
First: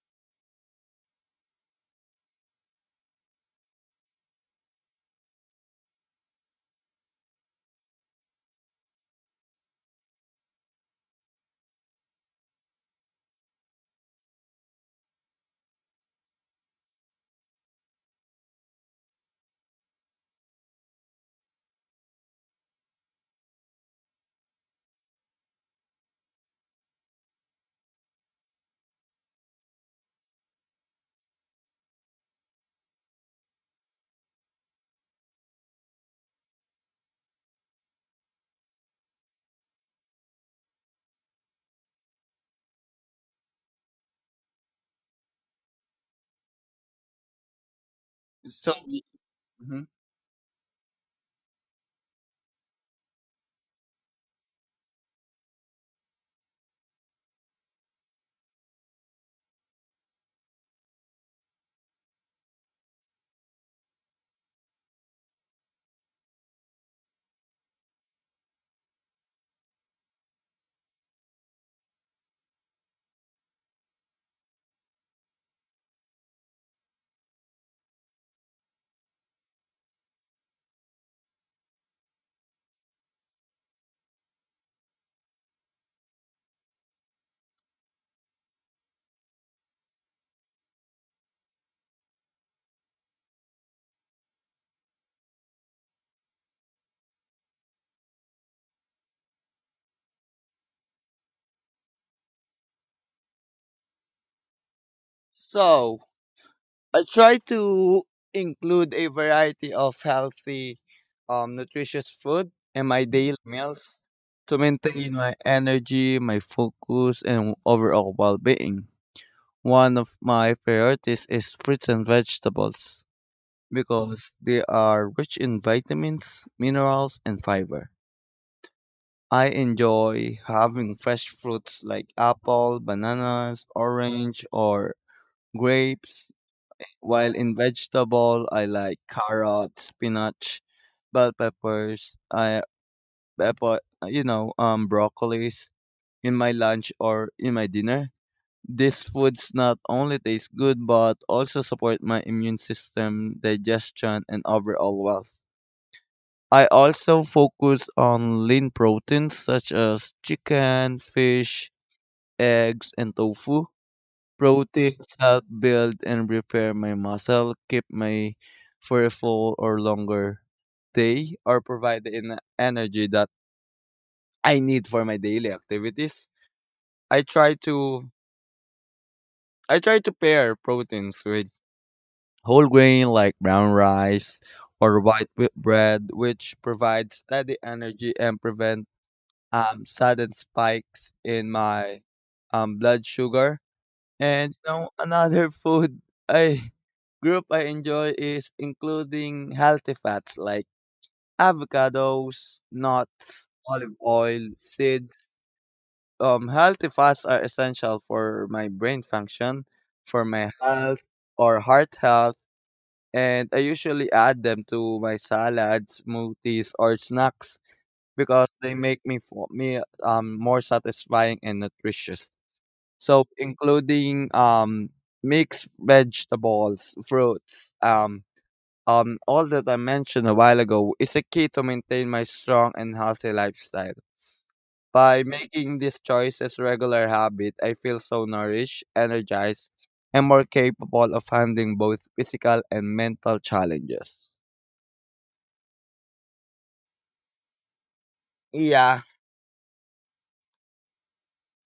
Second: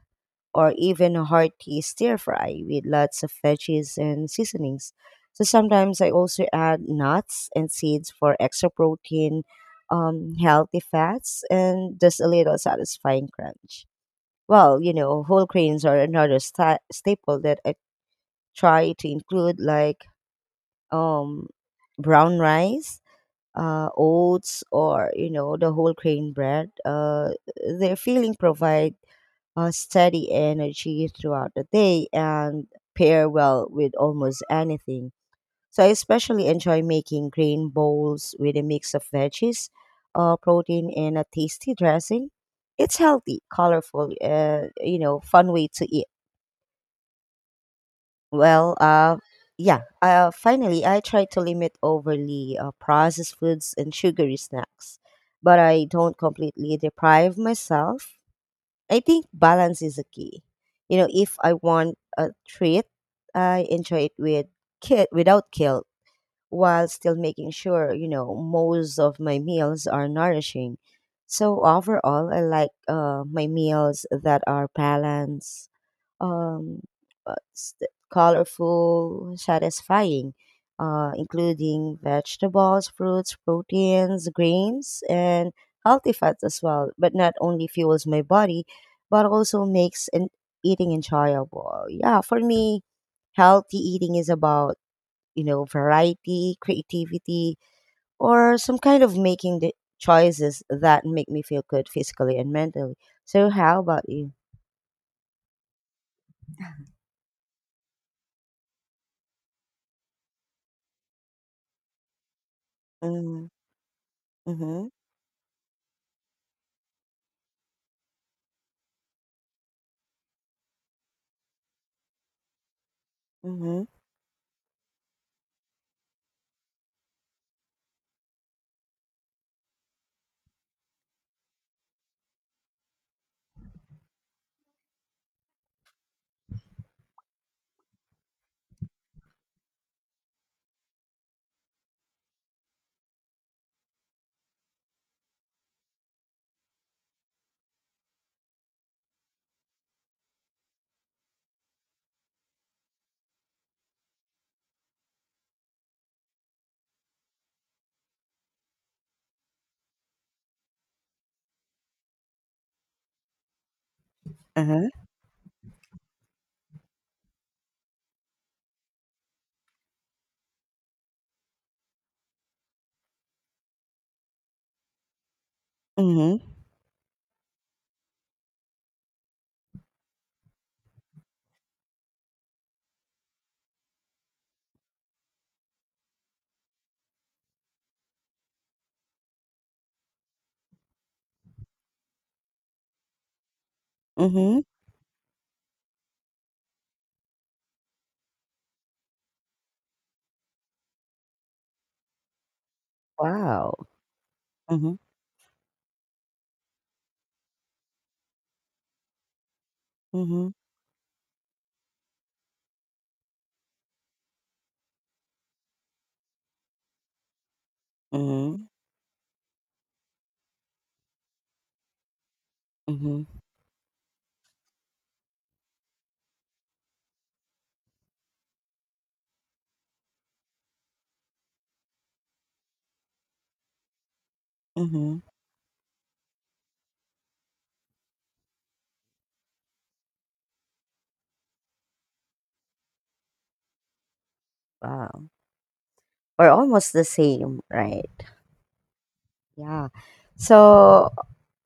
[SPEAKER 1] or even a hearty stir fry with lots of veggies and seasonings. So sometimes I also add nuts and seeds for extra protein, um, healthy fats, and just a little satisfying crunch. Well, you know, whole grains are another sta- staple that I try to include, like um, brown rice, uh, oats, or you know, the whole grain bread. Uh, their filling provide uh, steady energy throughout the day and pair well with almost anything. So I especially enjoy making grain bowls with a mix of veggies, uh, protein, and a tasty dressing. It's healthy, colorful, uh, you know, fun way to eat.
[SPEAKER 2] So,
[SPEAKER 1] Well, uh, yeah.
[SPEAKER 2] hmm
[SPEAKER 1] Uh, finally, I try to limit overly uh, processed foods and sugary snacks, but I don't completely deprive myself. I think balance is a key. You know, if I want a treat, I enjoy it with kid without guilt, while still making sure, you know, most of my meals are nourishing. So overall, I like uh, my meals that are balanced, um, uh, st- colorful, satisfying, uh, including vegetables, fruits, proteins, grains, and healthy fats as well. But not only fuels my body, but also makes an eating enjoyable. Yeah, for me, healthy eating is about, you know, variety, creativity, or some kind of making the choices that make me feel good physically and mentally. So, how about you?
[SPEAKER 2] so I try to include a variety of healthy, um, nutritious food in my daily
[SPEAKER 1] Mm-hmm.
[SPEAKER 2] meals to
[SPEAKER 1] Mm-hmm.
[SPEAKER 2] maintain my energy, my focus, and overall well-being. One of my priorities is fruits and vegetables because they are rich in vitamins, minerals, and fiber. I enjoy having fresh fruits like apple, bananas, orange, or grapes. While in vegetable, I like carrots, spinach, bell peppers, I pepper, you know, um, broccolis in my lunch or in my dinner. These foods not only taste good but also support my immune system, digestion, and overall health. I also focus on lean proteins such as chicken, fish, eggs, and tofu.
[SPEAKER 1] Uh-huh.
[SPEAKER 2] Proteins help build and repair my muscle, keep me for a full or longer day, or provide the en- energy that I need for my daily activities.
[SPEAKER 1] Mhm.
[SPEAKER 2] I try to I try to pair proteins with whole grain like brown rice or white wheat bread, which provides steady energy and prevents um, sudden spikes in my um, blood sugar. And you
[SPEAKER 1] Mhm.
[SPEAKER 2] know, another food I group I enjoy is including healthy fats like avocados, nuts,
[SPEAKER 1] Wow.
[SPEAKER 2] olive oil,
[SPEAKER 1] Mhm.
[SPEAKER 2] seeds. Um, healthy fats are essential for my brain function, for my
[SPEAKER 1] Mhm.
[SPEAKER 2] health or heart health, and I usually add them to my salads, smoothies, or snacks because
[SPEAKER 1] Mhm.
[SPEAKER 2] they make me for me um more satisfying and nutritious. So
[SPEAKER 1] Mhm.
[SPEAKER 2] including um mixed vegetables, fruits, um um all that I mentioned a while ago is a key to maintain my strong and healthy lifestyle.
[SPEAKER 1] Mhm.
[SPEAKER 2] By making these choices regular habit, I feel so nourished, energized, and more capable of handling both physical and mental challenges.
[SPEAKER 1] Wow. We're almost the same, right?
[SPEAKER 2] Yeah,
[SPEAKER 1] Yeah. So,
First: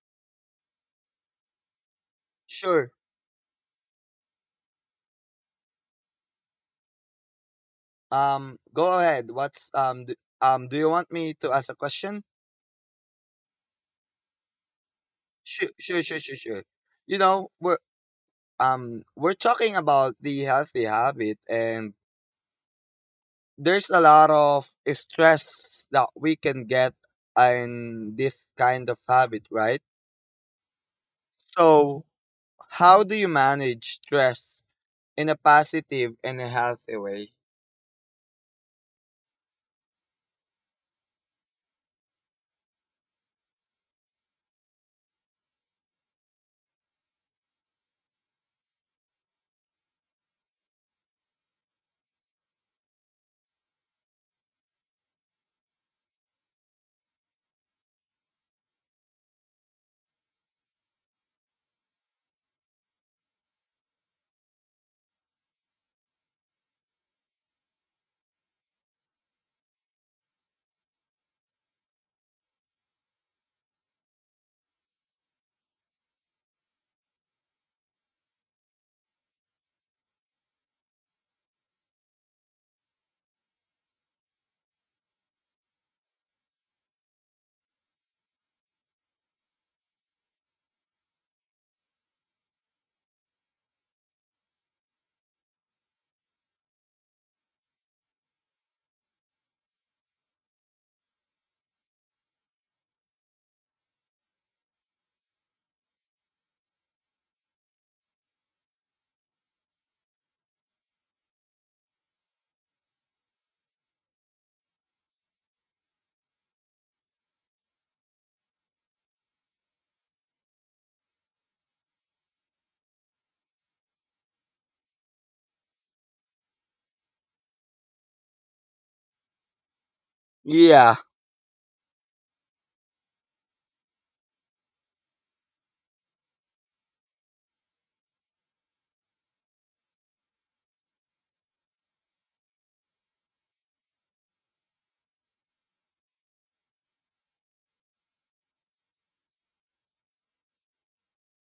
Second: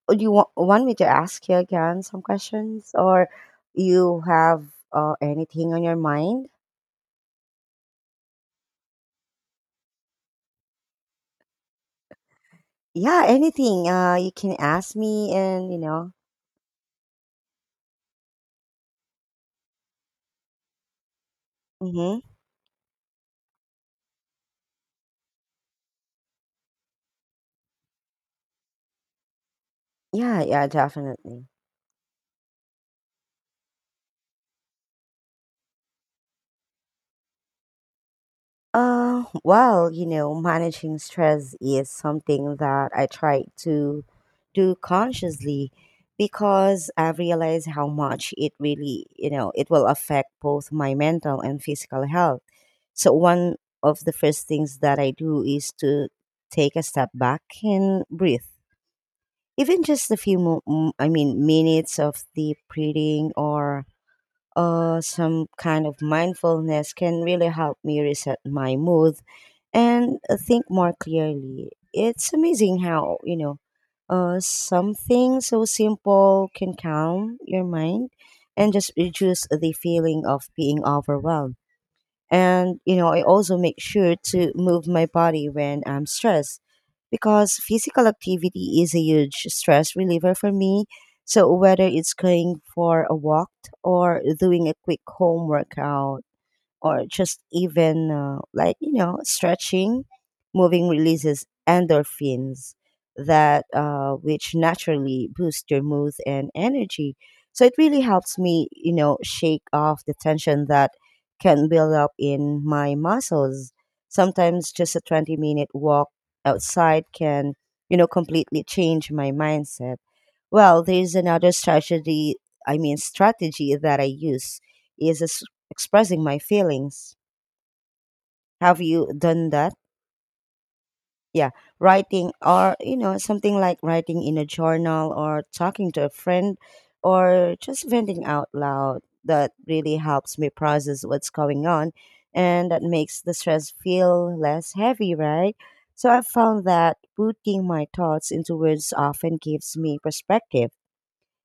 [SPEAKER 1] do you wa- want me to ask you again some
[SPEAKER 2] sure.
[SPEAKER 1] questions, or you have uh, anything on your mind?
[SPEAKER 2] Um, go ahead. What's um do, um do you want me to ask a question?
[SPEAKER 1] Yeah, anything. Uh, you can ask me
[SPEAKER 2] Sure,
[SPEAKER 1] and, you
[SPEAKER 2] sure,
[SPEAKER 1] know.
[SPEAKER 2] sure, sure, sure. You know, we're um we're talking about the healthy habit, and
[SPEAKER 1] Mhm.
[SPEAKER 2] there's a lot of stress that we can get in this kind of habit, right?
[SPEAKER 1] Yeah, yeah, definitely.
[SPEAKER 2] So, how do you manage stress in a positive and a healthy way?
[SPEAKER 1] Uh, well, you know, managing stress is something that I try to do consciously, because I realize how much it really, you know, it will affect both my mental and physical health. So, one of the first things that I do is to take a step back and breathe. Even just a few, mo- m- I mean, minutes of deep breathing or uh, some kind of mindfulness can really help me reset my mood and uh, think more clearly. It's amazing how, you know, uh, something so simple can calm your mind and just reduce the feeling of being overwhelmed. And, you know, I also make sure to move my body when I'm stressed, because physical activity is a huge stress reliever for me. So, whether it's going for a walk or doing a quick home workout, or just even uh, like you know stretching, moving releases endorphins that, uh, which naturally boost your mood and energy, so it really helps me, you know, shake off the tension that can build up in my muscles. Sometimes just a twenty minute walk outside can, you know, completely change my mindset. Well, there's another strategy, I mean, strategy that I use is es- expressing my feelings. Have you done that?
[SPEAKER 2] Yeah,
[SPEAKER 1] Yeah, writing or, you know, something like writing in a journal or talking to a friend, or just venting out loud. That really helps me process what's going on, and that makes the stress feel less heavy, right? So I found that putting my thoughts into words often gives me perspective,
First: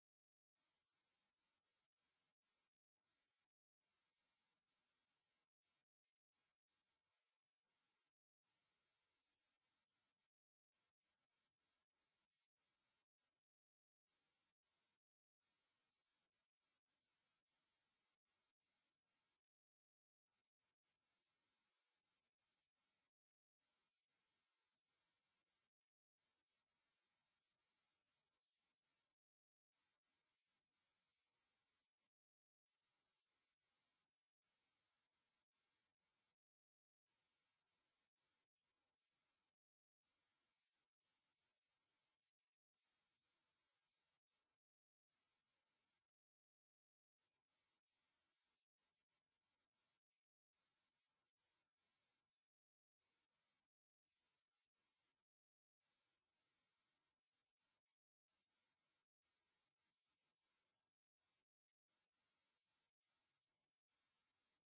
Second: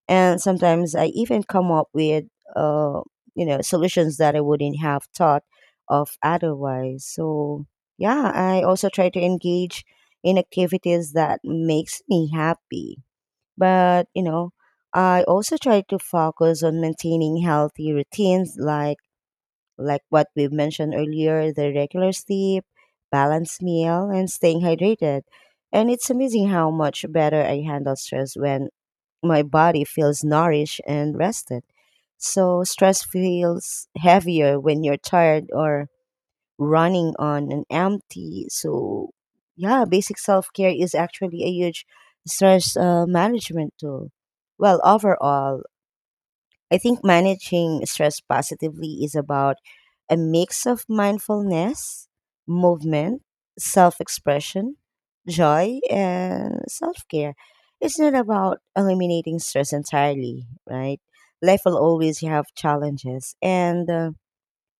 [SPEAKER 1] and sometimes I even come up with uh you know solutions that I wouldn't have thought of otherwise. So yeah, I also try to engage in activities that makes me happy, but you know, I also try to focus on maintaining healthy routines like like what we've mentioned earlier, the regular sleep, balanced meal, and staying hydrated. And it's amazing how much better I handle stress when my body feels nourished and rested. So stress feels heavier when you're tired or running on an empty. So yeah, basic self care is actually a huge stress uh, management tool. Well, overall, I think managing stress positively is about a mix of mindfulness, movement, self expression, joy, and self care. It's not about eliminating stress entirely, right? Life will always have challenges, and uh,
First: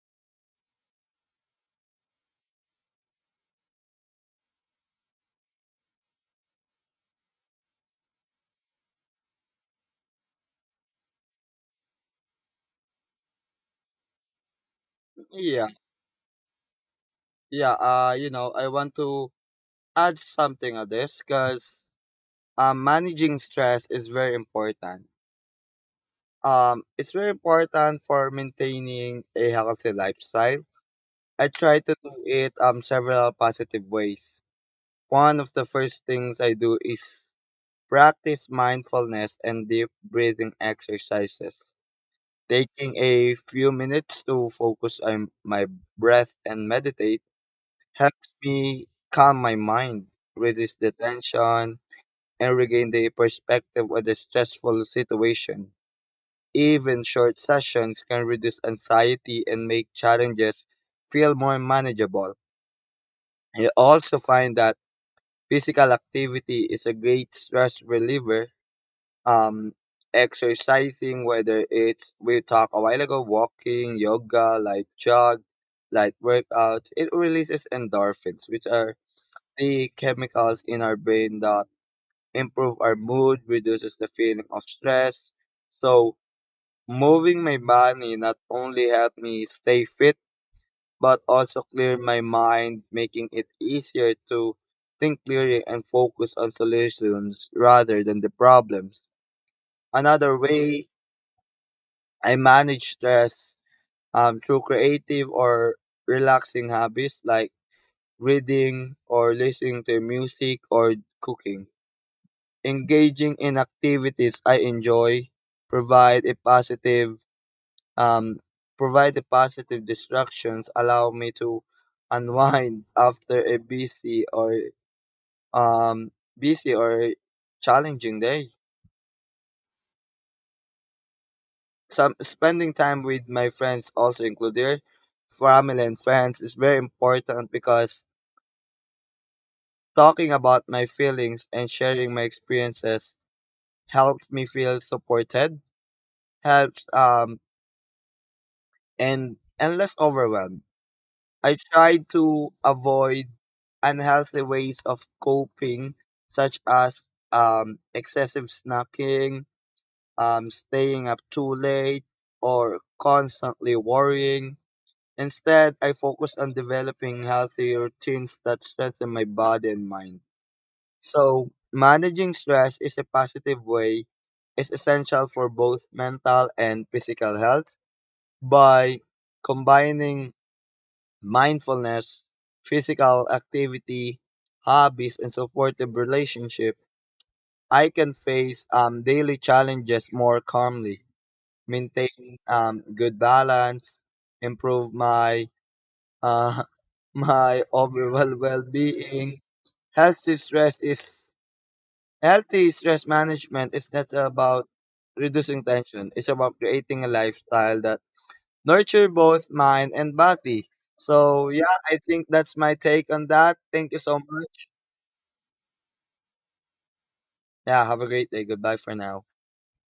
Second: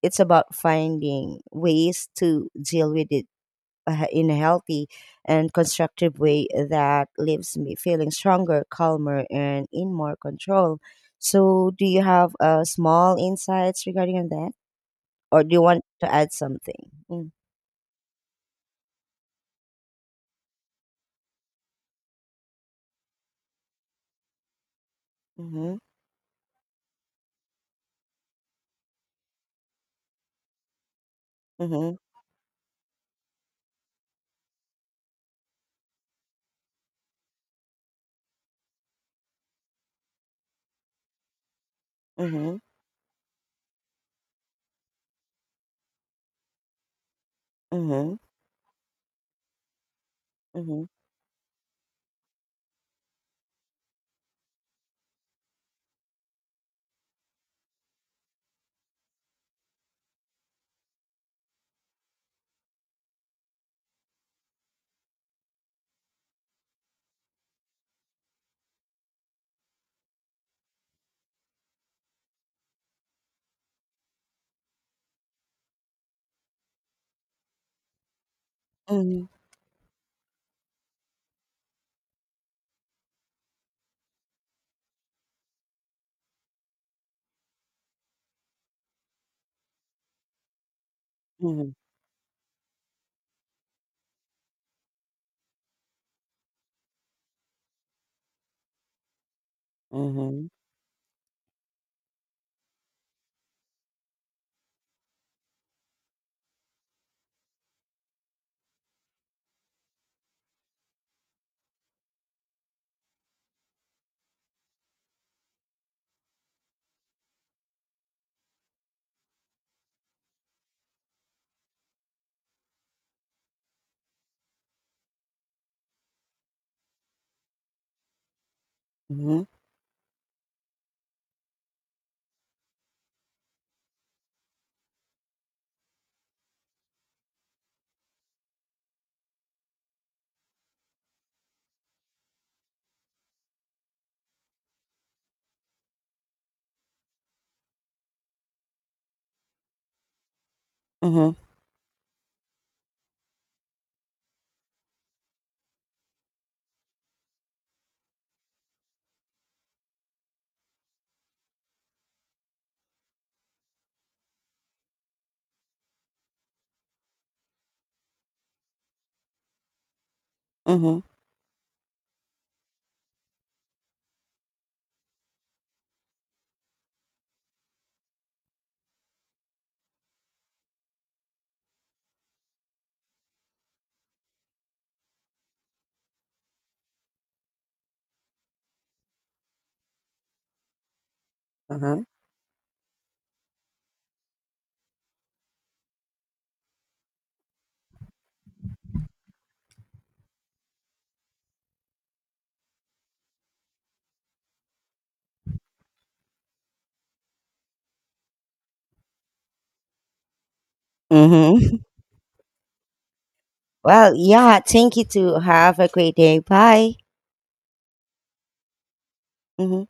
[SPEAKER 1] it's about finding ways to deal with it uh, in a healthy and constructive way that leaves me feeling stronger, calmer, and in more control. So, do you have uh, small insights regarding on that, or do you
[SPEAKER 2] yeah,
[SPEAKER 1] want to add something? Mm.
[SPEAKER 2] yeah. Uh, you know, I want to add something on this because um, managing stress is very important.
[SPEAKER 1] Mm-hmm.
[SPEAKER 2] Um, it's very important for maintaining a healthy lifestyle. I try to do it um several positive ways. One of the first things I do is practice mindfulness and deep breathing exercises.
[SPEAKER 1] Mm-hmm.
[SPEAKER 2] Taking a few minutes to focus on my breath and meditate
[SPEAKER 1] Mm-hmm.
[SPEAKER 2] helps me calm my mind, reduce
[SPEAKER 1] Mm-hmm.
[SPEAKER 2] the tension, and regain the perspective of the stressful situation. Even short sessions can reduce anxiety and make challenges feel more manageable. I also find that physical activity is a great stress reliever. Um, Exercising, whether it's we talked a while ago, walking, yoga, like jog, like workout, it releases endorphins, which are
[SPEAKER 1] Mm-hmm.
[SPEAKER 2] the chemicals in our brain that improve our mood, reduces the feeling of stress. So moving my body not only helped me stay fit, but also
[SPEAKER 1] Mm-hmm.
[SPEAKER 2] clear my mind, making it easier to think clearly and focus on solutions rather than the problems. Another
[SPEAKER 1] Mm-hmm.
[SPEAKER 2] way I manage stress um, through creative or relaxing habits like reading or listening to music or cooking. Engaging in activities I enjoy provide a positive Um, provide the positive distractions allow me to unwind after a busy or um busy or challenging day.
[SPEAKER 1] Mm-hmm. Mm-hmm.
[SPEAKER 2] Some spending time with my friends also included. Family and friends is very important because talking about my feelings and sharing my experiences helps me feel supported, helps um and and less overwhelmed.
[SPEAKER 1] Mm-hmm.
[SPEAKER 2] I try to avoid unhealthy ways of coping, such as um, excessive snacking, um, staying up too late, or constantly worrying. Instead, I focus on developing healthy routines that strengthen my body and mind.
[SPEAKER 1] Mm-hmm.
[SPEAKER 2] So, managing stress is a positive way, is essential for both mental and physical health by combining mindfulness, physical activity, hobbies, and supportive relationship, I can face um, daily challenges more calmly,
[SPEAKER 1] Uh-huh.
[SPEAKER 2] maintain um, good balance, improve my uh, my overall well-being. Healthy stress is healthy stress management is not about reducing tension. It's about creating a lifestyle that nurture both mind and body. So yeah,
[SPEAKER 1] Mm-hmm.
[SPEAKER 2] I think that's my take on that. Thank you
[SPEAKER 1] Well,
[SPEAKER 2] so
[SPEAKER 1] yeah.
[SPEAKER 2] much.
[SPEAKER 1] Thank you. To have a great day. Bye.
[SPEAKER 2] Yeah, have a great day. Goodbye for now.
[SPEAKER 1] Mm-hmm.